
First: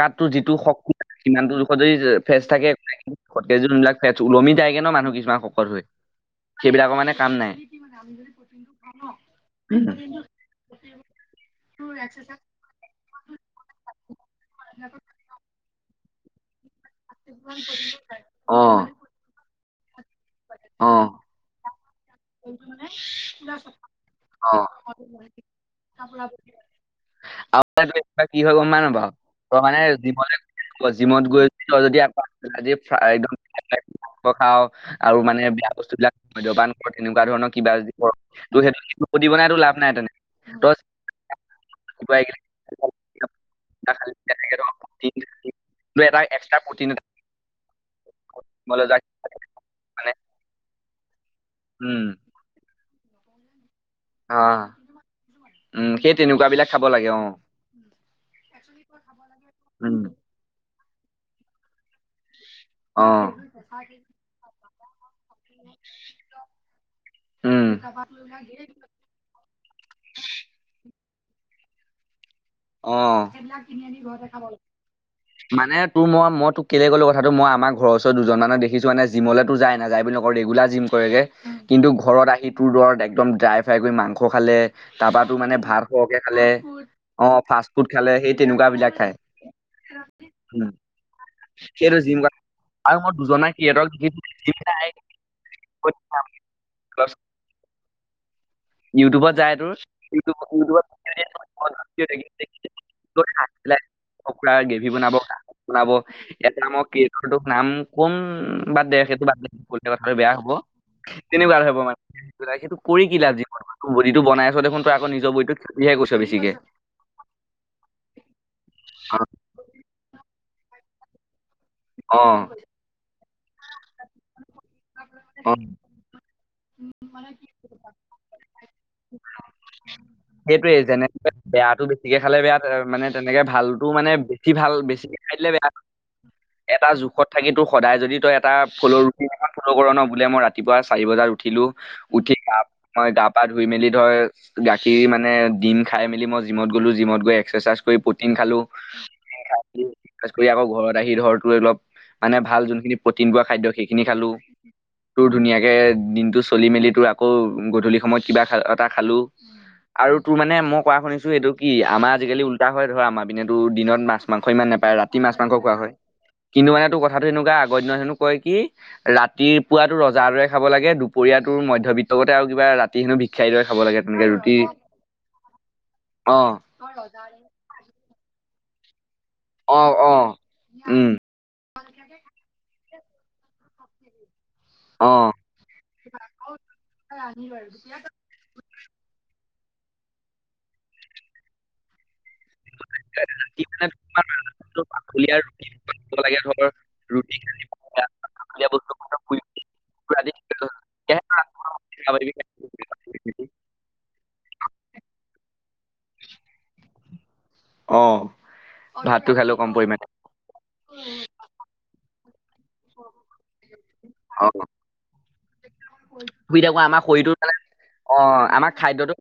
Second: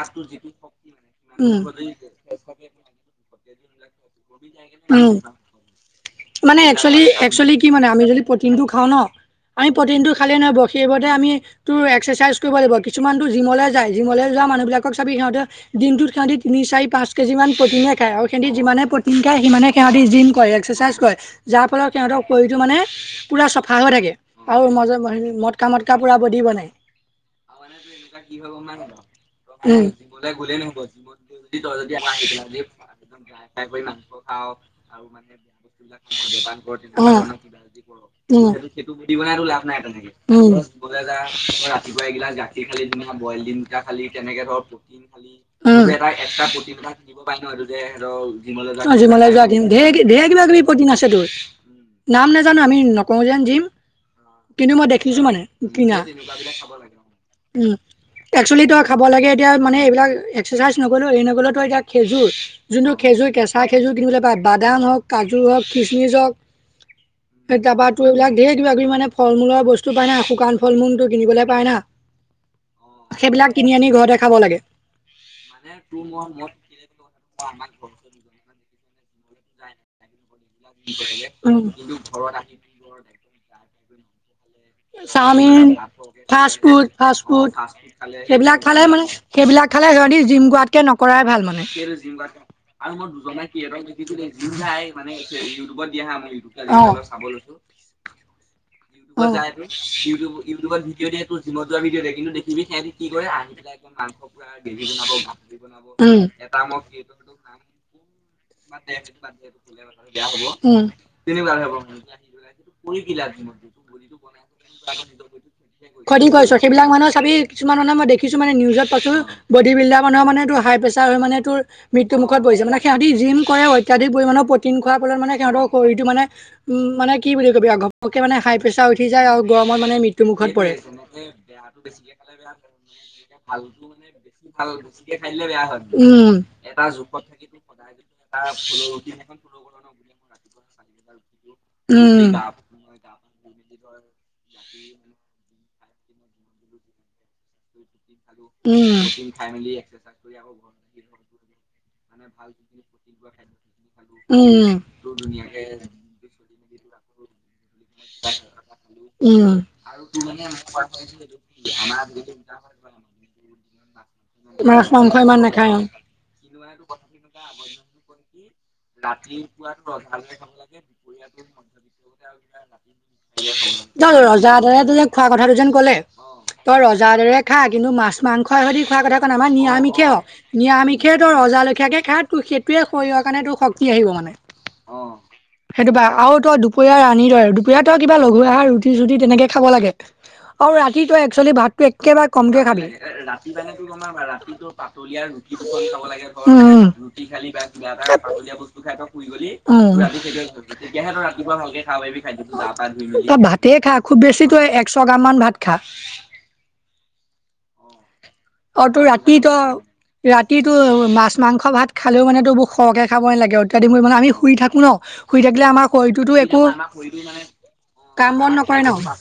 গাতটো যিটো শক্তি সিমান টো ফেচ থাকেেই যবিলাক ফেচ ওলমি যায়গে ন মানুহ কিছুমান শকত হৈ মানে একেল সেইবিলাকৰ মানে কাম একচেল নাই। কি মানে আমি যদি প্ৰটিনটো খাওঁ নি প্ৰটিন টো খালেই নহব সেইবতে আমি এক্সাৰচাইজ কৰিব লাগিব কিছুমান ো জিমলৈ যায় জিমলৈ যোৱা মানুহ বিলাক কওক চাবি সিঁততে দি িমটোত সিহঁতি চাৰি পাঁচ কেজিান প্ৰটিনে খায় আৰু সিহতি যিমানে অ', প্ৰটিন খ সিে সিহঁতি দিন কৰে এক্সাৰচাইজ অ', কৰে যাৰ ফলত সিহঁতৰ কৰিটো মানে পূৰা চফা হৈ থাকে আৰু অ', মই যে হেৰি মটকা-মটকা পূৰা বডি বনাই। আৰু মানে এনেকুৱা কিবা কি হয় গম পাৱ নাপাৱ? তই মানে আকমান জিম জিমলে গলেই নহব, জিম জিমত গৈ ত তই যদি আমাৰ আকৌ সেই একম গ্ৰাই আজি ফ্ৰা- একদম ফাই কৰি মাংস খাও খাৱ আৰু মানে বেয়া বস্তু বিলাক বস্তুবিলাক খ ান মদ্যপান কৰ কৰি কা তেনেকুৱা ধৰণৰ কিবা যদি কৰ য তোৰ কৰ সেইটো বডি বনটো বনাই তোৰ লাভ নাই তেনে তেনেকে তই া ৰাতিপুৱা এগিলা গাখি খালি দিনা এইকেইটা বইলকটা খালি তেনেকে ধৰ প্ৰটিন খাল কিন্তু িমমেৰেৰ এটা এক্সট্ৰা প্ৰটিন কিবা এটা জিমলৈ যোৱা মানে কিবি প্ৰিন আছে তোৰ উম নাম নাজানো আমি নকওঁ যোন যিম অ কিন্তু মই দেখিছো মানে উম কিনা সেই তেনেকুৱা বিলাক খাব লাগে অ উম একচলি ত খাব লাগে এতিয়া মানে উম এইবিলাক এক্াৰচাইজ নক'ো এই নক'লে তো এতিয়া খেজুৰ যোনটো অ খেজুৰ কেঁচা খেজুৰ কিনিবলৈ পা বাদাম হওক কাজু হওক খচমিচ হওক এ উম তাৰাপাৰা তোৰ এইবিলাক ধেৰ কিবা কিবি মানে ফল মূৰ বস্তু পাই নাই শুকান ফল মূলো কিনিবলৈ পায় না অ সেইবিলাক কিনি আনি ঘৰতে খাব লাগ মান তোৰ মই তোক কেলে গ'ো কথাটো মই আমাৰ ঘৰ ওচৰজন মানে দেখিছো এনেেিমলৈ ত য না যাই বুলি ৰেগুলাৰ জিম কৰেনে কিন্ত ঘৰত আহি খালে খালে তাৰাপাতো মানে ভাত সহকে খালে অ ফ্ৰুট, ফাষ্ট ফুড খালে সেই সেইবিলাক তেনেকুৱা খালে বিলাক মানে খায় সেইবিলাক খালে সিহঁতি জিম উম, গোৱাতকে নকৰাই ভাল মানে। সেইটো জিম কৰা আৰু মোৰ মই দুজনে দুজনা কি ক্ৰিয়েটৰক সিহঁতক পিনে দেখিছো জিম যায়, নাই মানে এইটোয়ে ইউটিউবত দিয়ে হা মই চাব লৈছো [inaudible] ইউটিউবত যায় তোৰ, ইিউিউত [unintelligible] এ পকৰা, গ্ৰেভি বনাব, ক বনাব এটা মই [unintelligible] নাম কোন উম, বাদ দে সেইটো বাদ দে বো কথাটো বেয়া হ'ব, উম। তেনেকুৱা আৰু হব মানুহ। সেইটো কৰি কি লাভ? যি বডীটো বনাই আছ দেখোন তই আকৌ নিৰ বডীটো খ কৈছ, সেইবিলাক মানুহৰ চাবি কিছুমান মানে মই দেখিছো মানে নিউজত পাইছো বডী বিল্ডাৰ মানুহ মানেটো হাই প্ৰেচাৰ হয় মানে তোৰ মৃত্যু মুখত অ', পৰিছে, মানে সিহতি জিম কৰে অত্যাধিক পৰিমাণৰ পতিন খ ফলত মানে অ'। সিহতৰ শৰটো মানে, উ মানে কি বুলি কবি আকৌ একে মানে হাই প্ৰেচাৰ উঠি যাই আও গৰমত মানে মৃত্যু মুখত পৰে। সেইটোৱেই যেনেকে বেয়াতটো বেছিকে খালে বেয়া, মানে তেনেকে ভালতো মানে বেছি ভাল বেছিকে খাই দিলে বেয়া। উম এটা জোখত থাকি তোৰ সদায় যদি তই এটা ফুলৰ ৰুটি কৰ ন, বোলে মই ৰাতিুৱা চাৰি বাজাত উঠো, উঠি উম। গা মই গা পা ধুই মি ধৰ গাখীৰ মানে ডিম খাই মেলি মই জিমত গলো, জিমত গৈ এক্সাৰচাইজ কৰি পতিন খালো। উম [unintelligible] কৰি আকৌ ঘৰত আহি ধৰ অলপ মানে ভাল যোনখিনি প্ৰটিন পোৱা খাদ্য সেইখিনি খালো। উম। তোৰ ধুনীয়াকে দিনতটো চলি মেলি তোৰ আকৌ গধূলি সময়ত কিবা খা এটা খালো, উম। আৰু তোৰ আৰু তোৰ মানে মই কোৱা শুনিছো এইটো কি আমাৰ আজিকালি তা হয় ধৰ আমাৰ পিনে, তোৰ দিনত মাছ-মাংস ইমান মাছ নেপায় মাংস ৰাতি ইমান মাছ-মাংস নাখায় খোৱা অ, হয়। কিন্তু মানে তোৰ কথাটো সেনেকুৱা আগৰ দিনত হেনো কয় কি, ৰাতিৰ পোৱাটো ৰজাৰ দৰে খাব লাগে, দুপৰীয়াটোৰ মধ্যবিত্তকতে আৰু কিবা ৰাতি হেনো ভিক্ষাৰীৰ দৰে খাব লাগে তেনেকে ৰুটি ৰজাদাৰে ত যে খোৱা কথাটো যে কলে অ তই ৰজা দৰে খা কিন্তু মাছ মাংস এহি খোৱাৰ কথা কোৱা নাই, আমাৰ অ নিৰামিষে অ হওঁক উম নিৰামিষে তোৰ ৰজালখীয়াকে খা তোৰ সে শৰীৰৰ কাৰণে তোৰ শক্তি আহিব মানে। অ', সেইটো পাৰা আৰু তই দুপৰীয়াৰ ৰা দুপৰীয়া তই কিবা লঘু আহাৰ ৰুটি-চুটি তেনেকে খাব লাগে আৰু ৰাতি তই একচলি ভাতো একেবাৰে কমকে খাবি। এ ৰাতি মানে [unintelligible] ৰাতিটো তোমাৰ পাতলীয়া ৰুতি দুখন খাব লাগে ধৰ। উম পাতলীয়া বস্তু শুই উম। তেতিয়াহে তই ৰাতিপুৱা ভালকে খাব পাৰিবি ৰাতি খাদ্য খাব তই পাৰিবি। ভাতেই খা, খুব বেছি তই একচ গাম মান ভাত খা। অ অ', তোৰ ভাতটো ৰাতি ত, খালেও কম পৰিমাণে ৰাতি ইটো মাছ মাংস ভাত খালেও মানে তোৰ বহু সৰহকৈ খাব নালাগে অ [unintelligible] মানে আমি অ শুই থাকো ন, শুই থাকিলে আমাৰ শৰীৰটোতো একো শুই থাকো আমাৰ শৰীৰটো মানে অ কাম বন আমাৰ নকৰে ন? খাদ্যটো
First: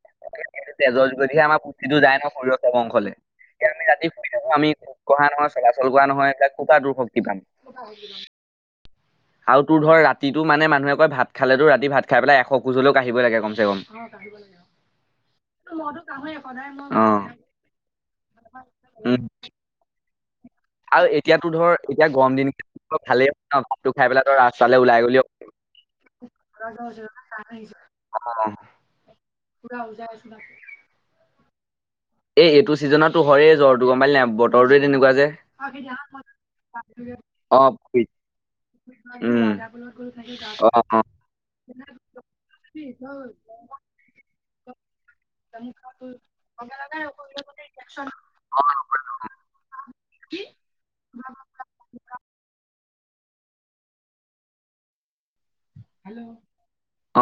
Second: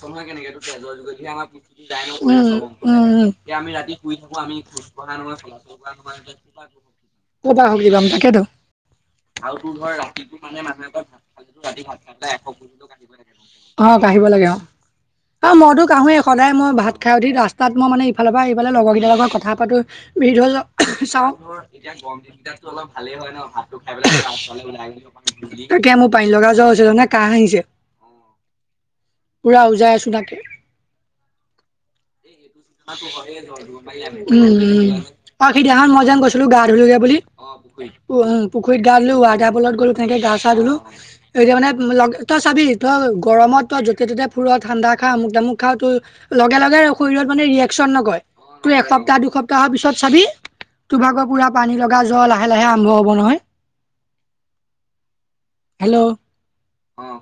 তেজৰ যোগেদিহে আমাৰ পুষ্টিটো যায় ন শৰীৰৰ চব অংশলে। উম'-উম'। এতিয়া আমি ৰাতি শুই থাকো আমি খোজ কঢ়া নহয়, চলাচল কৰা নহয় এইবিলাক ক'ৰ পৰা তোৰ শক্তি পাম। নহয় [unintelligible] তাকেতো আৰু তোৰ ধৰ ৰাতিটো মানে মানুহে কয় ভাত খালেতো ৰাতি ভাত খাই পেলাই এশ খোজ হলেও কাঢ়িবই লাগে কমচে কম। আৰু মইতো কাঢ়োৱেই, সদায় মই ভাত খাই উঠি ৰাস্তাত মই মানে ইফালৰ পৰা সিফাল লগৰ কিটাৰ উম লগত কথা পাতো। [unintelligible] চাও। মানে ধৰ এতিয়া গৰম দিন কেইটাতো অলপ ভালেই হয় ন ভাতটো খাই পেলাই সেই ৰাস্তালৈ ওলাই গলো। একে মোৰ পানী লগা জ্বৰ হৈ জ পুৰা উজাই আছো [unintelligible] [inaudible] উম, আৰু পালি নাই বতৰটোৱে তেনেকুৱা যে। সিদিনাখন মই যেন গৈছিলো গা ধুলো যে পুখুৰীত। অ পুখুৰীত গা ধোলো, উম ৱাটাৰ ফলত গ'লো তেনেকে গা চা অ ধুলো অ তাৰ মানে লগ, তই চাবি তই গৰমত তই যতে-ততে ফুৰ, ঠাণ্ডা খা, আমোক-তামোক খা তোৰ লগে লগে শৰীৰত মানে ৰিয়েকশচন নকয়, তোৰ এসপ্তাহ-দুসপ্তাহৰ পিছত চাবি তোৰ ভাগৰ পুৰা পানী লগা জ্বৰ লাহে-লাহে জ্বৰ হব নহয়। হেল্ল'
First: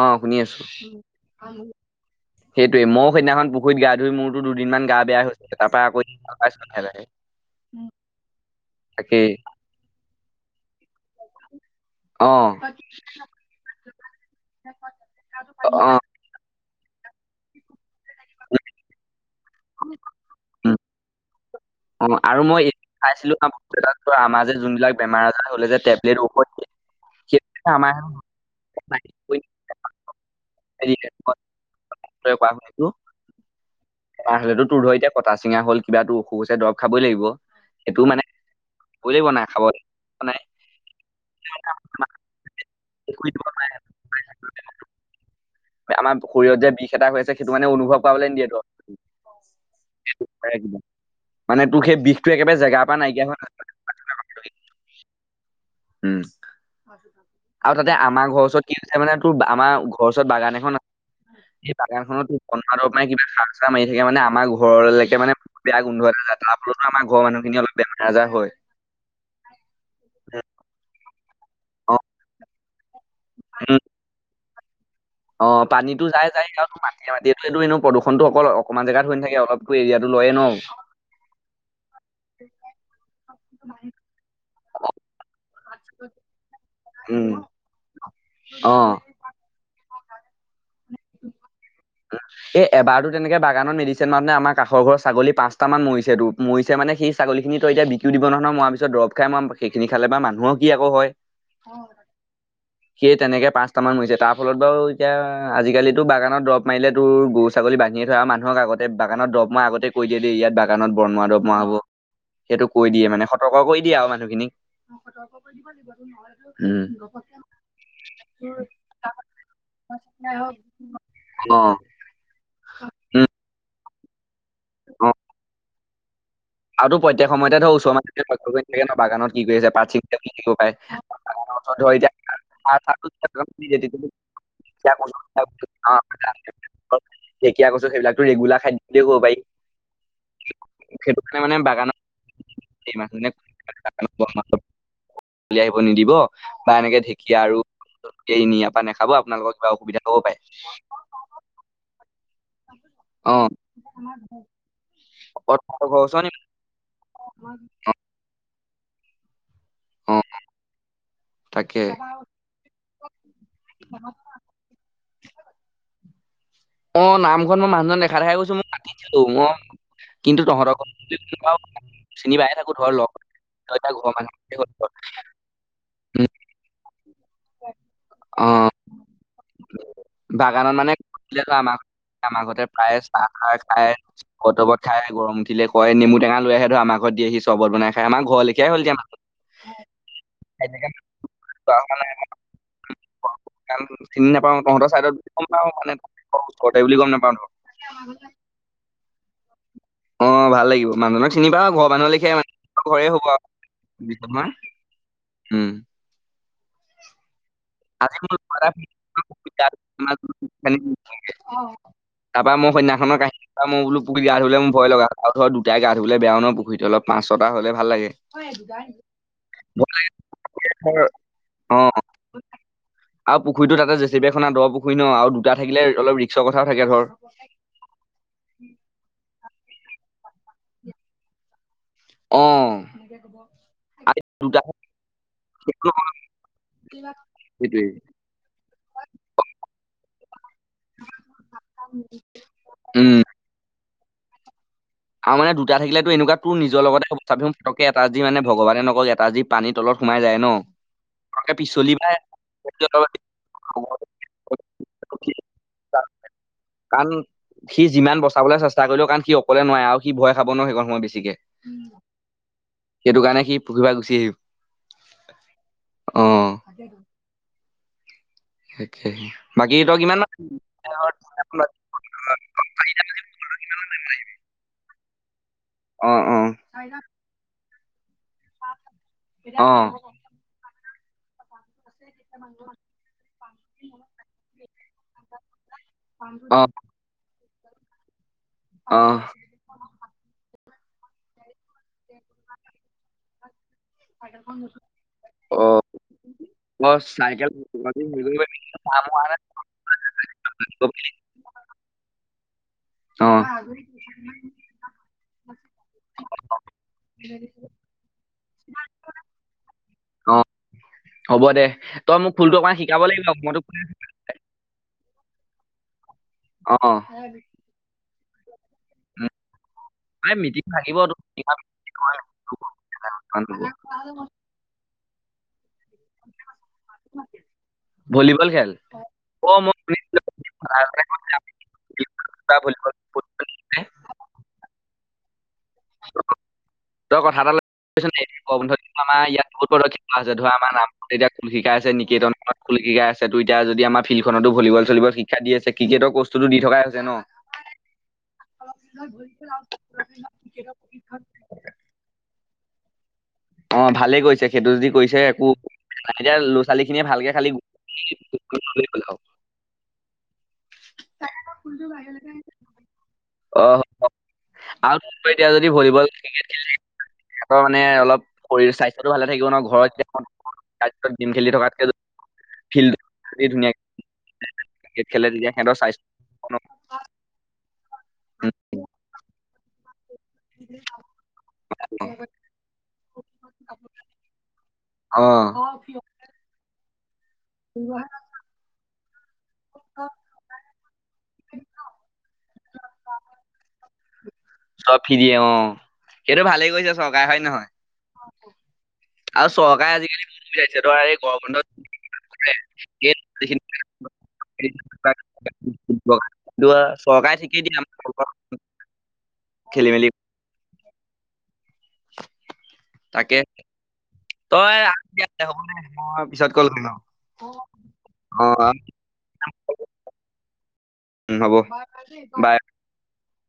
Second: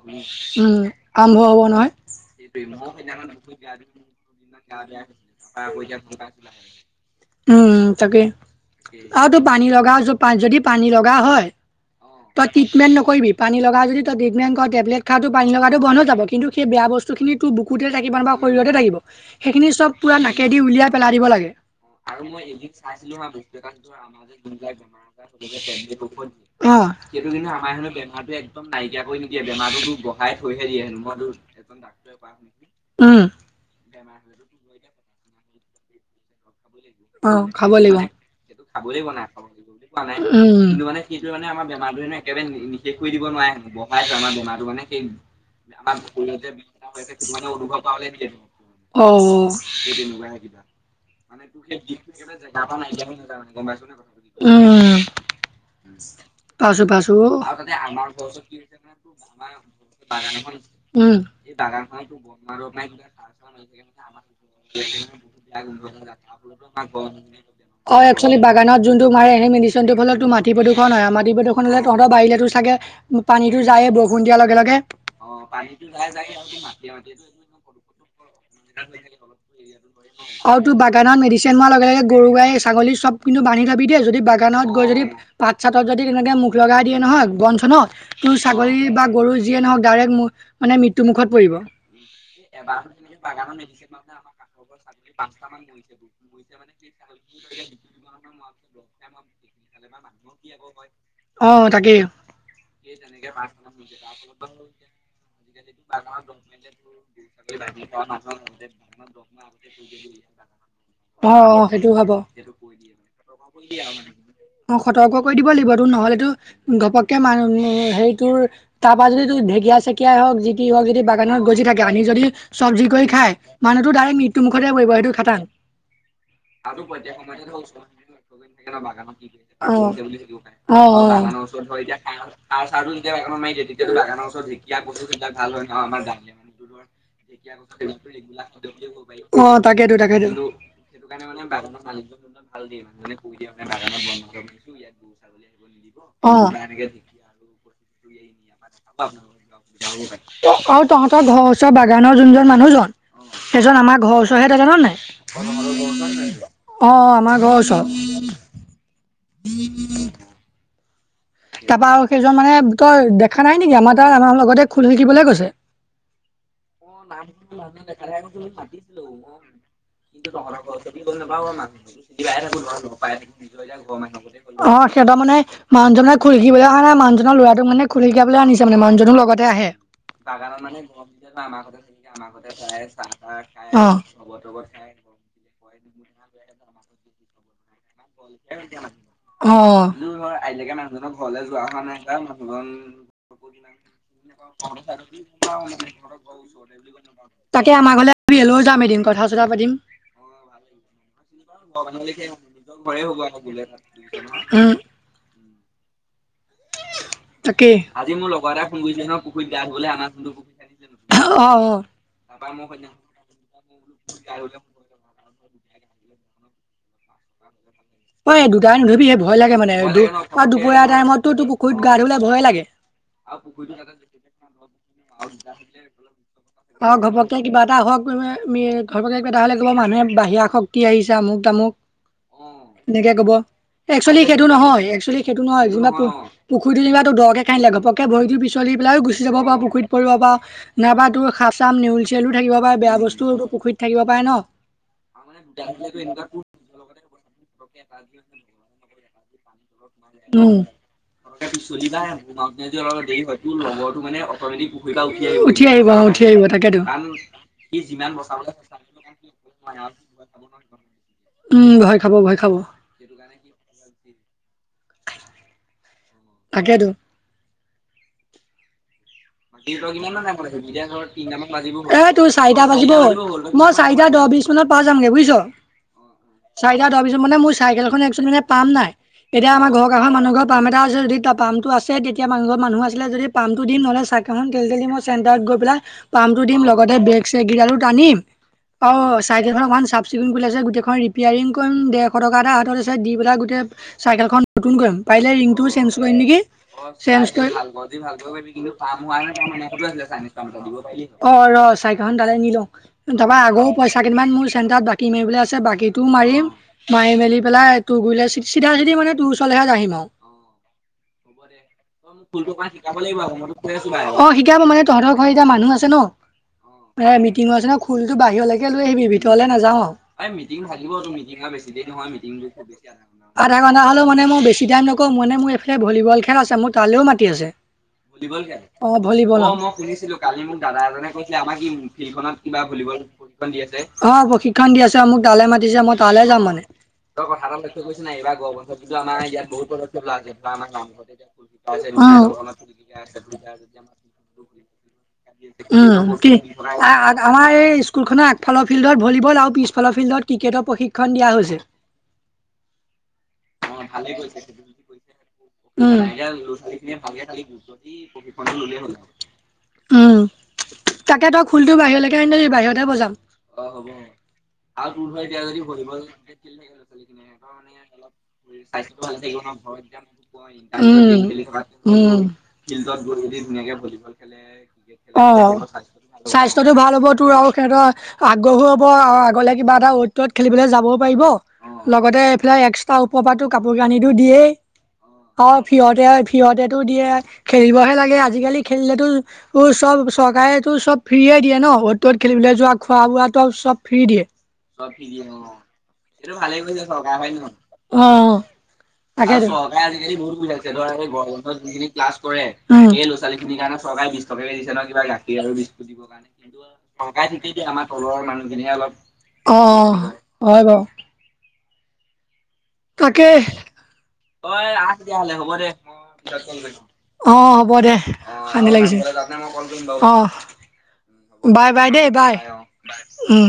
অ শুনি আছো। আৰম্ভ হব নহয়। সেইটোৱে মই মইও সেইদিনাখন পুখুৰীত গা ধুই মোৰতো দুদিনমান বেয়া [unintelligible] গা বেয়া হৈছিলে তাৰ পৰা আকৌ ৰিহাল বেয়াকা পাইছো লাহে লাহে উম', তাকে আৰু তাকেই তো পানী লগা যদি পানী লগা হয়। অ তই ট্ৰিটমেণ্ট নকৰিবি? পানী লগা যদি ট্ৰিটমেণ্ট টেবলেট খা তোৰ পানী লগাটো অ বন্ধ হৈ যাব কিন্তু সেই বেয়া বস্তুিনি তো বুকুতে থাকিব ন শৰীৰতে থাকিব, সেইখিনি চব পুৰা নাকেদি উম, উলিয়াই পেলাই দিব লাগে। অ', আৰু মই চাইছিলো বস্তু এটা আমাৰ যে যোনবিলাক বেমাৰ আজাৰ টেবলেট [inaudible] সেইটো কিন্তু আমাৰ সেইবিলাক সেনো হেনো বেমাৰটো একদম নাই [inaudible] নাইকিয়া কৰি নিদিয়ে মই বেমাৰতো বঢ়াই থৈ হেদিয়ে হেনো মইতো [inaudible] হেল্ল? [inaudible] [unintelligible] কটা চিঙা হল কিবা তোৰ অসুখ পঢ়া শুনা হৈছে দৰৱ কৰি খাবই লাগিব খাব লাগিব। সেইটো মানে খাব লাগিব নাই কোৱা নাই কিন্তু মানেইটো মানে আমাৰ বেমাৰটোে একেবাৰে নিশেষ কৰি দিব নোৱাৰে বঢ়াই থয় আমাৰ বেমাৰটো মানে ে খ [unintelligible] আমাৰ আমাৰুল যে শৰীৰত বিষ এটা হৈ আছে বিিনা সেইটো মানে অনুভৱ পা নকি পাবলৈ নিদিয়ে দৰৱ তেকুৱে কিবা [unintelligible] মানে তোৰ সেই বিষটো জেগাৰ পৰা মাৰি দিয়া হৈ নাজায় গম পাইছ ন? উম'। উম'। পাইছো পাইছো অ'। আৰু তাতে আমাৰ ঘৰৰ ওচৰত কি আছে মানে তোৰ আমাৰ ঘৰৰ ওচৰত বাগান এখন আছে উম। এই বাগানখনত বন মৰা দৰব মাৰে কিবা সাৰ চাৰ মাৰি থাকে মানে আমাৰ ঘৰলৈকে মানে বেয়া গোন্ধ যায় তাৰ ফলতো আমাৰ ঘৰৰ মানুহখিনি অলপ অ', বেমাৰ আজাৰ একচলি হয়। বাগানত যোনটো মাৰে সেই মেডিচনৰ ফলত মাটিৰ প্ৰদুষন হয় নহয় মাটি প্ৰদুষন হ'লে অ তহঁতৰ বাৰিলেতো ছাগে পানীতো উম যায়ে বৰষুণ দিয়াৰ লগে-লগে? অ', পানীতো যায়-যায়। কেনে মাটিয়ে-মাটিটো এইটো এনে প্ৰদূষণত অকল অকনমান জেগাত হৈ নথাকে অলপ গৈ ইয়াতটো লয় [inaudible] আৰু তোৰ বাগানত মেডিচিন মাৰাৰ লগে-লগে গৰু গাই ছাগলী চব কিন্তু বান্ধি থবি দেই যদি বাগানত গৈ যদি পাত চাতত যদি তেনেকে মুখ লগাই দিয়ে নহয় উম বন চনত তোৰ অ ছাগলী বা গৰু যিয়ে নহ ডাইৰেক্ মানে মৃত্যু মুুখত পৰিব। এ এবাৰ তো তেনে এনেকে বাগানত মেদিচিন মাৰোতে আমাৰ কাষৰৰ ছাগলী পাঁছটামান মৰিছে মৰিছে মানে সেই ছাগলীখিনি এতিয়া বিক্ৰী দিব মাৰ পিছত দৰব খাই ম সেইখিনি খালে বা মানুহৰ কি আকৌ হয়? অ তাকেই সেই তেনেকে পাঁচটামান মৰিছে তাৰ ফলত বাৰু এতিয়া আজিকালিতো বাগানত দৰৱ মাৰিলেতো গৰু ছাগলী বন্ধিয়ে থয় আৰু মানুহক আগতে বাগানত দৰৱ মৰা আগতে কৈ দিয়ে দেই ইয়াত বাগানত বন মৰা অ দৰৱ অ মৰা সেইটো হ'ব সেইটো কৈ দিয়ে মানে সতৰ্ক কৰি দিয়ে আৰু মানুহখিনিক। অ সতৰ্ক কৰি দিব লাগিবটো নহলেতো ঘপককে মান হেৰি তোৰ তাৰপা যদি ঢেকীয়া ঢেঁকিয়াই হওঁক যি টি হওঁক যদি বান অ গছি থাকে আনি যদি চব্জি কৰি উম খাই মানুহটো ডাইৰেক্ মৃত্যু মুখতে পৰিব সেইটো খাটাং। আৰুটো প্ৰত্যেক সময়তে ওচৰৰ মানুহখিনীয়ে লক্ষ্য কৰি নেথাকে ন বাগানত কি কৰি আছে অ'-অ'। পাত বাগানৰ ছিঙিছে বুলি থাকিব পাৰে। ওচৰত ধৰ এতিয়া সাৰ [unintelligible] মাৰি দিয়ে তেতিয়াটো বাগান ওচৰত শিক ঢেঁকীয়া কচু সেইবিলাক ভাল হয় চাৰটো ন আমাৰ ঢেকীয়া কচু সেইবিলাকতো ৰেগুলাৰ খাদ্য বুলিয়ে ক'ব পাৰি অ', তাকেইতো-তাকেটো। সেইটো কাৰণে মানে বাগানত [unintelligible] উলি আহিব নিদিব বা এনেকে ঢেঁকীয়া আৰু ইয়াৰ পৰা নাখাব আপোনালোকৰ কিবা অসুবিধা পাব পাৰে। আৰু তহঁতৰ ঘৰৰ ওচৰৰ বাগানৰ যোনজন মানুহজন? অ সেইজন আমাৰ ঘৰৰ ওচৰ তেখেত জান নাই? ঘৰৰ ওচৰ নি অ', আমাৰ ঘৰৰ ওচৰ। অ'। তাকে তাপা আৰু সেইজন মানে তই দেখা নাই নেকি আমাৰ তাৰ আমাৰ লগতে খোল শিকিবলৈ গৈছে। অ', নামঘৰত মই মানুহজন দেখা দেখা গৈছো মই মাতিছিলো কিন্তু তহঁতৰ ঘৰত গম নাপাও মই চিনি পায়ে থাকো ধৰ লগ ঘৰতাই থাক নিজ ঘৰা এতিয়া ঘৰৰ মানুহ [unintelligible] অ হ'ল। '। সিহঁতৰ মানে মানুহজন মানে উম খুৰিকিবলে অহা নাই ল'ৰাটো মানে খোল শিকাবলৈ অ আনিছে মানে মানুহজনো লগতে আহে। বাগানত মানে গ আমাৰ ঘৰতে থে আমাৰ ঘৰতে খায় প্ৰায় চাহ চাহ তাহ খায় খাই চৰবত লগৰত তৰবত খাই [inaudible] গৰম উঠিলে কয়, নেমু টেঙা লৈ আহে ধৰ আমাৰ ঘৰত দিয়ে হি চৰ্বত বনাই। খাই আমাৰ ঘৰ লেখিয়াই হ'ল অ এতিয়া মানুহজনৰ ঘৰলে যোৱা হোৱা নাই। [unintelligible] কাৰণ চিনি নাপাওঁ তহঁতৰ চাইডত বুলি গম পাওঁ মানে তহঁতৰ ওচৰতে বুলি গম নাপাওঁ ধৰ তাকে আমাৰ ঘৰলে লৈ যাম এদিন কথা- চথা পাতিম। অ ভাল লাগিব মানুজনক চিনি পা ঘৰৰ মানুহ লেখিয়াই ঘৰে হব আৰু উম উম। তাকেই আজি অ [inaudible] তাপা মই সেইদিনাখনৰ কাহি মই বোলো পুখুৰীত গা ধুবলে ভয় লগা, আৰু ধৰ দুটাই গা ধুবলে বেয়া ন পুখুৰীত অলপ পাছ ছটা হলে ভাল লাগে অ দুটাই নুধুবি ভয় লাগে মানে আৰু ভয় দুপৰীয়া ধৰ টাইমতটো তোক অ পুখুৰীত গা ধুুলে ভয় ভয় লাগে। আৰু পুখুৰীটো তাতে জেচিপি এ খনা দহ পুখুৰী ন আৰু দুটা থাকিলে অলপ ৰিক্সৰ কথাও থাকে ধৰ। আমি ঘৰ কটা হলে ক'ব মানুহে বাহিৰা শক্তি আহিছে আমুক -তামুক। অ। এনেকে কব। আৰু একচুৱেলি সেইটো দুটা নহয়, একচুৱেলি সেইটো নহয়, যিবা পুখুৰীতো যেনিবা দকে খাণ্ডিলে সেইটোৱে ঘপকে ভৰি দিওঁ পিছলি পেলাইও গুচি যাব পাৰ পুখুৰীত পৰিব পাৰ নাইবা তোৰ সাঁপ- চাপ নেউল- চিওলো থাকিব পাৰে বেয়া উম বস্তুও পুখুৰীত থাকিব। পাৰে ন। আৰু মানে দুটা থাকিলে তো এনেকুৱা তোৰ নিজৰ লগতে হব চাবিচোন‍ পতককে এটা যি মানে ভগবানে নকৰক এটা যি পানীত তলত সোমাই যায় ন। ফটককে পিছলি চলিবা বা অল দেৰি হয়, তোৰ লগৰটো মানে অটমেটিক পুখুৰী উঠি আহ উঠি আহিব। উঠি আহিব তাকেতো। কাৰণ সি যিমান বচাবলৈ চেষ্টা কৰিলেও কাৰণ সি অকলে নোৱা আৰু সি ভয় খাব ন সেইকণ সময় বেছিকে, উম, ভয় খাব ভয় খাব সেইটোকাৰণে সি পুখুৰীৰৰ পৰা গুচি আহি অ। তাকেতো। তাকেহে এ বাকী তই কিমান তোৰ মান চাৰিটা বাজিব ঐ [inaudible] চাৰিটা দহ-বিছ মানত পাই যামগে বুজিছ। অ অ চাৰিটা দহ -বিছ মানে মোৰ চাইকেল চোন মানে পাম্প নাই। এতিয়া অ আমাৰ ঘৰৰ কাষৰ মানুহ ঘৰ পাম এটা আছে, যদি তাৰ পাম্পটো আ যে তেতিয়া মানুহ ঘৰ মানুহ আছিলে যদি পামটো দিম নহলে চাক কাৰণ তেল -তেল দি মই চেন্টাৰত গৈ পেলাই পাম্পটো অ দিম লগতে বেগ -চেগ কেইডালো টানিম অ, চাইকেল খন পাঁমচা চিকুণ কুলি আছে গোটেইখন ৰিপেয়াৰিং কৰিম, ডেৰশ টকা এটা হাতত আছে, দি পেলাই গোটেই চাইকেলখন নতুন কৰিম। পাৰিলে ৰিংতো অ চেঞ্জ কৰিম নেকি? অ চেঞ্জ চাইকেল কৰি অঁ, ৰ চাইকেলখন তালে নি লওঁ। তাৰ পৰা আগৰো পইচা কেইমান মোৰ চেন্টাৰত বাকী মাৰিবলৈ আছে, বাকীতো মাৰিম। মাৰি মেলি পেলাই তোৰ গলে চি চি চিধা মানে তোৰ ওচৰলৈহে আহিম আৰু। অ, হ'ব দে তই মোক ফুলটো অকণমান শিকাব লাগিব অকমান। অ, শিকাব মানে তহঁতৰ ঘৰ এতিয়া মানুহ আছে ন, অঁ এ মিটিঙো আছে ন খো ত, বাহিৰলৈকে লৈ আহিবি ভিতৰলৈ নাযাওঁ। এই মিটিং থাকিব তোক আধা ঘণ্টা হলে মানে মই বেছি টাইম নক ক মনে মোৰ এইফালে ভলীবল খেল আছে, মোৰ তালৈও মাতি আছে। ভলীবল অ ভলীবল অঁ মই শুনিছিলো শুনিছিলোঁ কালি মোক দাদা এজনে কৈছিলে আমাক কি ফিল্ডখনত ভলীবল ফুটবল খেলে। অ, প্ৰশিক্ষণ দি আছে। মোক তালৈ মাতিছে মই তালে যাম মানে। তই কথা এটা লক্ষ্য কৰিছ নাই এইবাৰ গৰম বন্ধত যোৱা আমাৰ ইয়াত বহুত পদক্ষেপ লোৱা আছে বা আমাৰ গাৱ [inaudible] এতিয়া আছে। নিকেতন কবাত খুলি শিকাই আছে তো এতিয়া যদি আমাৰ ফিল্ডখনতো ভলীবল- চলিবল শিক্ষা দি আছে ক্ৰিকেটৰ বস্তুটো দি থকাই হৈছে ন। আমাৰ এই স্কুলখনৰ আগফালৰ ফিল্ডত ভলীবল আৰু পিছফালৰ ফিল্ডত ক্ৰিকেটৰ প্ৰশিক্ষণ দিয়া হৈছে। অঁ ভালেই কৰিছে সেইটো যদি কৰিছে একো নাই। এতিয়া ল'ৰা ছোৱালীখিনিয়ে ভালকে খালি উম। অঁ আৰু উম। তাকে তই খুলটো বাহিৰলৈকে আনিলি বাহিৰতে বজাম। অ হ'ব। আৰু এতিয়া যদি প খ থাকে ল' ছোৱালীখিনে সিহঁতৰ মানে অল অলপ শৰীৰ স্বাস্থ্যটো ভাল ভালে থাকিব ন ঘৰত যেতিয়া অকণ থাকিব। ৰাতিপুৱা গেম খেলি থকাতকে উম, উম। ফিল্ডত গৈ যদি ধুনীয়াকে ভলীবল খেলে ক্ৰিকেট খেলে তেতিয়া খে সিহঁতৰ স্বাস্থ্য স্বাস্থ্য টো ভাল হ'ব তোৰ আৰু সিহঁতৰ আগ্ৰহো হ'ব আৰু আগলে কিবা এটা ত খেলিবলৈ যাবও পাৰিব লগতে এইফালে এক্সট্ৰা ওপৰ পো কাপোৰ কানি তো দিয়েই। অ অঁ, সিহতে সিহঁতেটো দিয়ে খেলিবহে লাগে আজিকালি খেলিলেতো চব চৰকাৰে তো চব। ফ্ৰী দিয়ে ন অতত খেলিবলৈ যোৱা খোৱা বোৱাটো চব ফ্ৰী দিয়ে। চব ফ্ৰী অঁ সেইটো ভালেই কৰিছে চৰকাৰে হয় নহ। তাকাই আৰু চৰকাৰে আজিকালি বহুতু আছে ধ বুজাইছে ধৰা এই গৰম বন্ধত ক্লাছ। সেই এই ল'ৰা-ছোৱালী খিনিৰ যিখিনি কাৰণে চৰকাৰে বিশ টকাকে দিছে ন কিবা গাখীৰ আৰু বিস্কুট দিব কাৰণে। কিন্ত, চৰকাৰে ঠিকেই দিয়ে আমাৰ তলৰ মানুহখিনিয়ে অলপ অ খেলি মেলি হয় বাৰ [unintelligible] তাকে তই অঁ, আ আহ, তেতিয়া দিয়া, হলে হ'ব দে। মই পিছত কল কৰিম অ অঁ, হ'ব দে অ, সানি লাগিছিল অ। হ'ব বাই, বাই দেই বাই উম।